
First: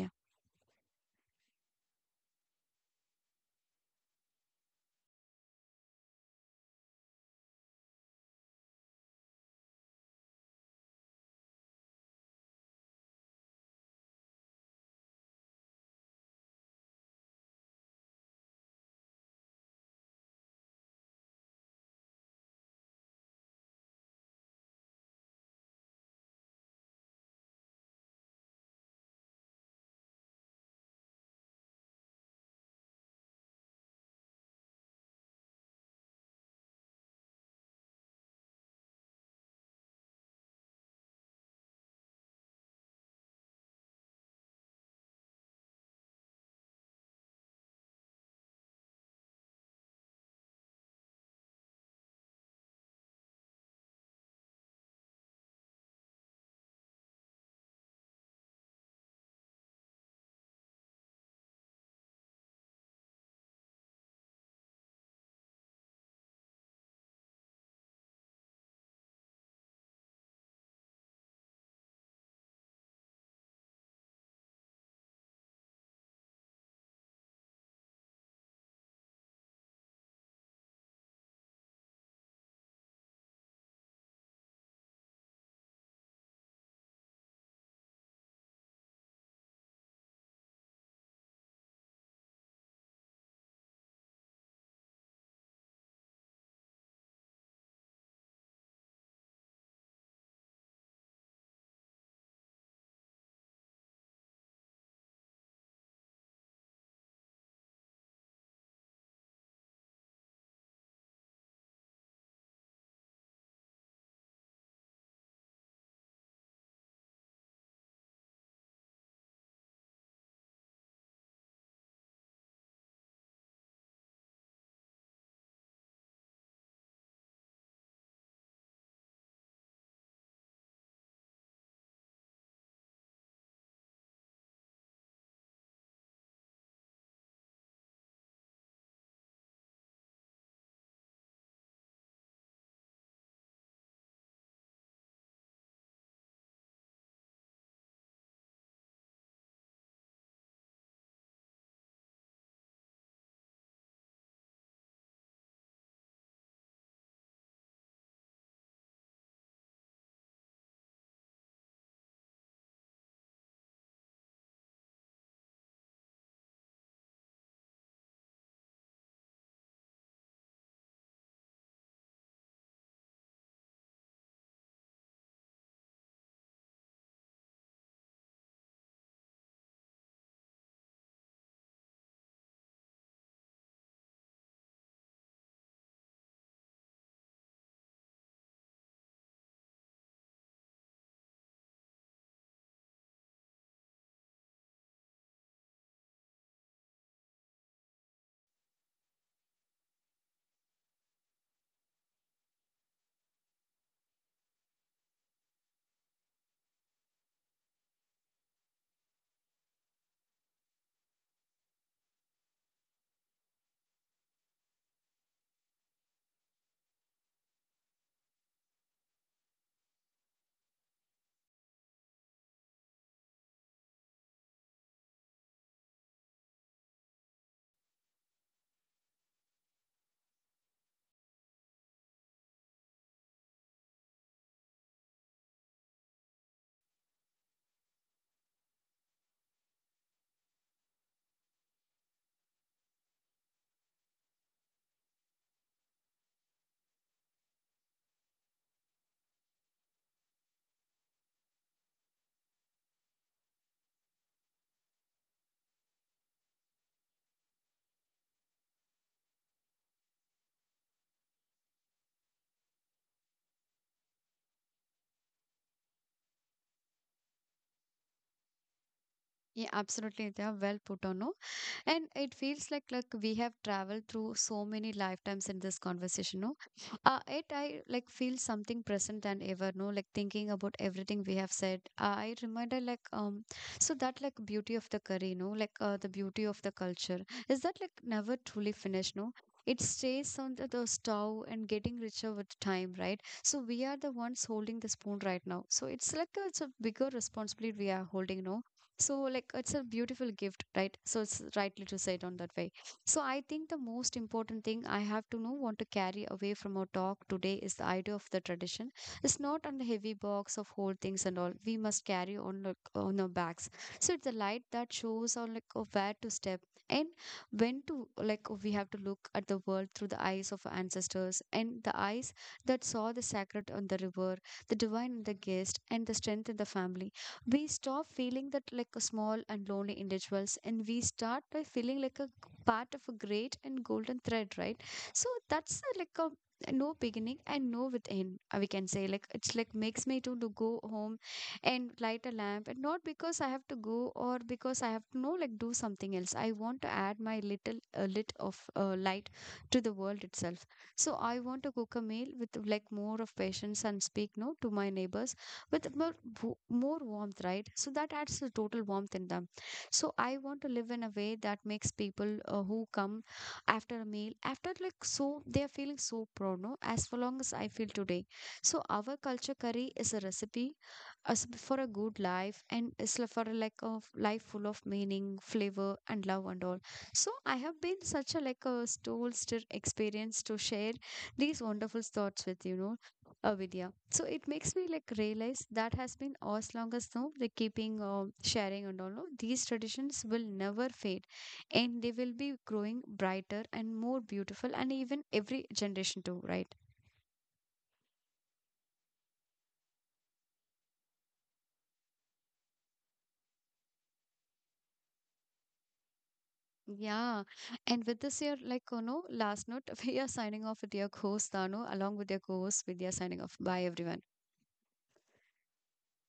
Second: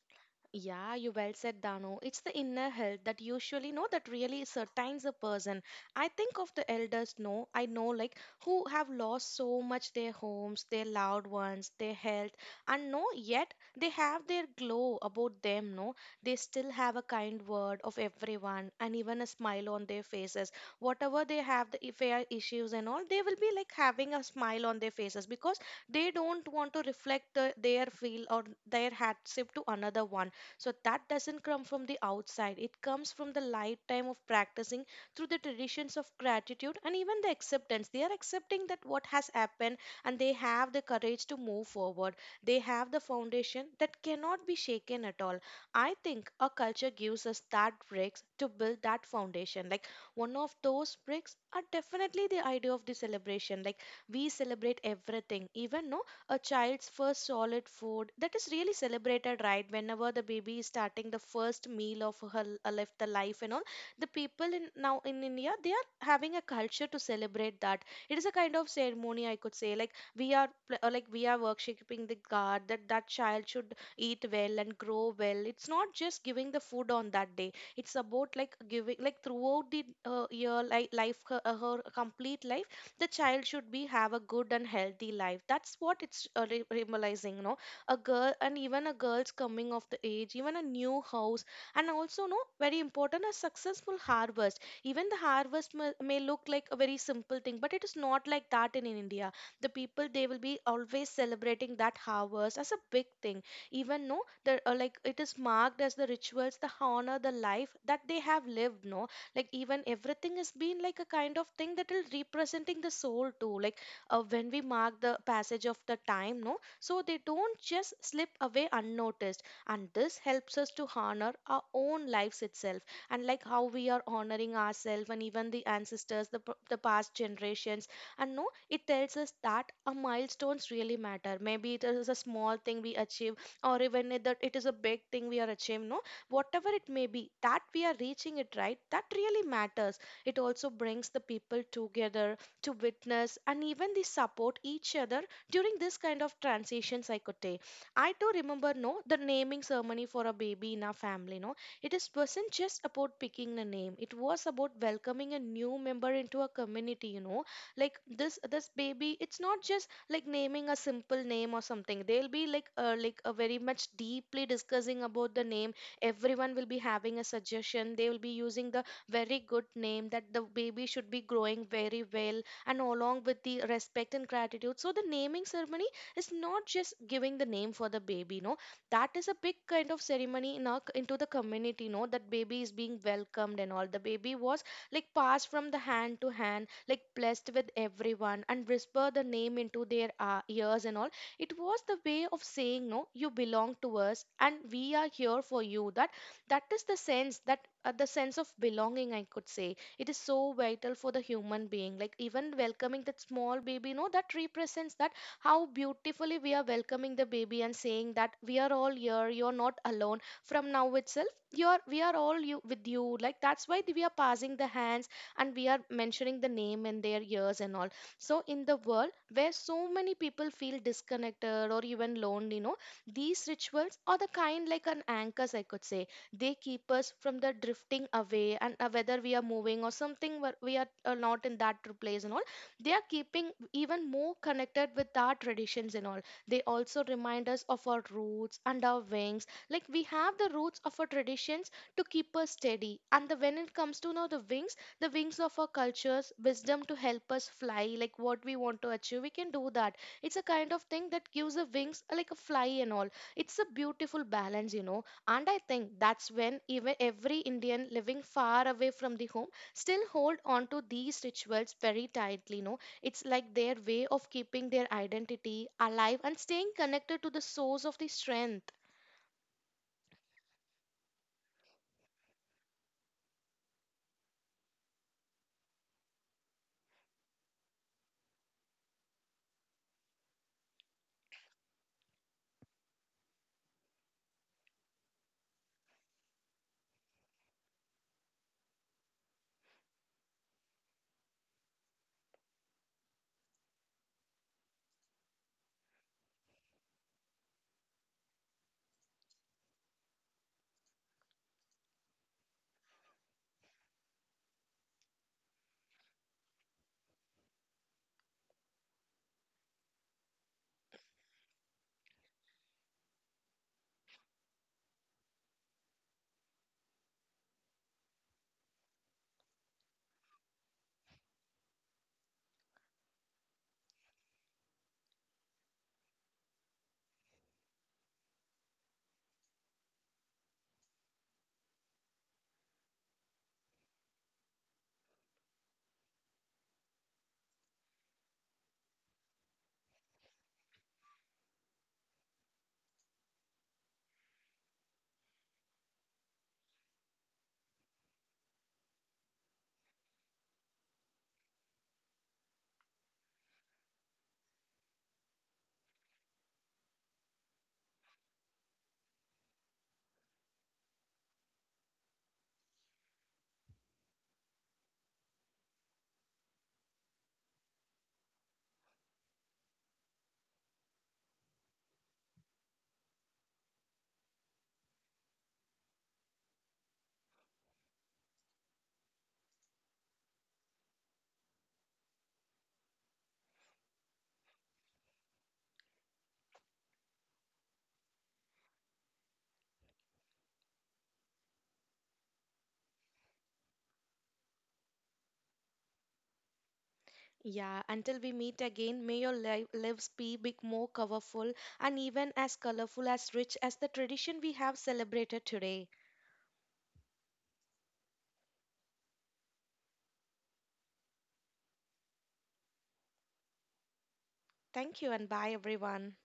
Speaker 2: Yeah, you well said, Dano. It's the inner health that usually know that really certains a person. I think of the elders, no, I know, like, who have lost so much, their homes, their loved ones, their health, and no, yet they have their glow about them, no. They still have a kind word of everyone and even a smile on their faces. Whatever they have, the if they are issues and all, they will be like having a smile on their faces because they don't want to reflect the, their feel or their hardship to another one. So that doesn't come from the outside. It comes from the lifetime of practicing through the traditions of gratitude and even the acceptance. They are accepting that what has happened, and they have the courage to move forward. They have the foundation that cannot be shaken at all. I think a culture gives us that bricks to build that foundation. Like one of those bricks are definitely the idea of the celebration. Like we celebrate everything, even no, a child's first solid food, that is really celebrated, right? Whenever the baby is starting the first meal of her life, the life and all, the people in now in India they are having a culture to celebrate that. It is a kind of ceremony, I could say, like we are like we are worshipping the god that that child should eat well and grow well. It's not just giving the food on that day, it's about like giving like throughout the year, like life, her, her complete life, the child should be have a good and healthy life. That's what it's realizing, you know. A girl and even a girl's coming of the age, even a new house, and also no, very important, a successful harvest. Even the harvest may look like a very simple thing, but it is not like that in India. The people, they will be always celebrating that harvest as a big thing. Even no, the like it is marked as the rituals, the honor, the life that they have lived, no, like even everything has been like a kind of thing that will representing the soul too. Like when we mark the passage of the time, no, so they don't just slip away unnoticed, and this helps us to honor our own lives itself, and like how we are honoring ourselves and even the ancestors, the, the past generations. And no, it tells us that our milestones really matter. Maybe it is a small thing we achieve, or even that it is a big thing we are achieving, no, whatever it may be, that we are reaching it, right? That really matters. It also brings the people together to witness and even they support each other during this kind of transitions, I could say. I do remember no, the naming ceremony for a baby in our family no, it is wasn't just about picking a name, it was about welcoming a new member into a community, you know. Like this baby, it's not just like naming a simple name or something. They'll be like a very much deeply discussing about the name. Everyone will be having a suggestion, they will be using the very good name that the baby should be growing very well and along with the respect and gratitude. So the naming ceremony is not just giving the name for the baby, no, that is a big kind of ceremony in our, into the community, no, that baby is being welcomed and all. The baby was like passed from the hand to hand, like blessed with everyone, and whisper the name into their ears and all. It was the way of saying, no, you belong to us and we are here for you. That, that is the sense that the sense of belonging, I could say, it is so vital for the human being. Like even welcoming that small baby no, that represents that, how beautifully we are welcoming the baby and saying that we are all here, you're not alone, from now itself, you're we are all you with you, like that's why we are passing the hands and we are mentioning the name in their ears and all. So, in the world where so many people feel disconnected or even lonely, you know, these rituals are the kind like an anchors, I could say. They keep us from the drifting away, and whether we are moving or something, where we are not in that place and all, they are keeping even more connected with our traditions and all. They also remind us of our roots and our wings. Like we have the roots of our traditions to keep us steady, and the when it comes to now the wings, the wings of our cultures, wisdom to help us fly, like what we want to achieve. We can do that. It's a kind of thing that gives a wings, like a fly and all. It's a beautiful balance, you know. And I think that's when even every Indian living far away from the home still hold on to these rituals very tightly, you know. It's like their way of keeping their identity alive and staying connected to the source of the strength.
Speaker 1: Yeah, absolutely they are well put on, no. And it feels like we have traveled through so many lifetimes in this conversation, no. It I like feel something present than ever, no, like thinking about everything we have said. I remember like so that like beauty of the curry no like the beauty of the culture is that like never truly finished, no. It stays on the stove and getting richer with time, right? So we are the ones holding the spoon right now, so it's like a, it's a bigger responsibility we are holding no. So, like, it's a beautiful gift, right? So, it's rightly to say it on that way. So, I think the most important thing I have to know, want to carry away from our talk today is the idea of the tradition. It's not on the heavy box of whole things and all. We must carry on like, on our backs. So, it's a light that shows on like of where to step, and when to like we have to look at the world through the eyes of our ancestors and the eyes that saw the sacred on the river, the divine in the guest, and the strength in the family. We stop feeling that like a small and lonely individuals, and we start by feeling like a part of a great and golden thread, right? So that's a, like a no beginning and no with end we can say like it's like makes me to go home and light a lamp, and not because I have to go or because I have to know like do something else. I want to add my little lit of light to the world itself. So I want to cook a meal with like more of patience and speak no to my neighbors with more, more warmth, right? So that adds the total warmth in them. So I want to live in a way that makes people who come after a meal, after like so, they are feeling so proud, no? As for long as I feel today. So our culture curry is a recipe as for a good life, and it's for a like a life full of meaning, flavor, and love and all. So I have been such a like a soul stir experience to share these wonderful thoughts with you know. Avidya. So it makes me like realize that has been as long as now the keeping sharing and all no? These traditions will never fade, and they will be growing brighter and more beautiful and even every generation too, right?
Speaker 2: Yeah, until we meet again, may your lives be big, more colorful, and even as colorful as rich as the tradition we have celebrated today.
Speaker 1: Yeah, and with this year like you know last note we are signing off with your host Dano along with your co-host Vidya, signing off, bye everyone.
Speaker 2: Thank you and bye, everyone.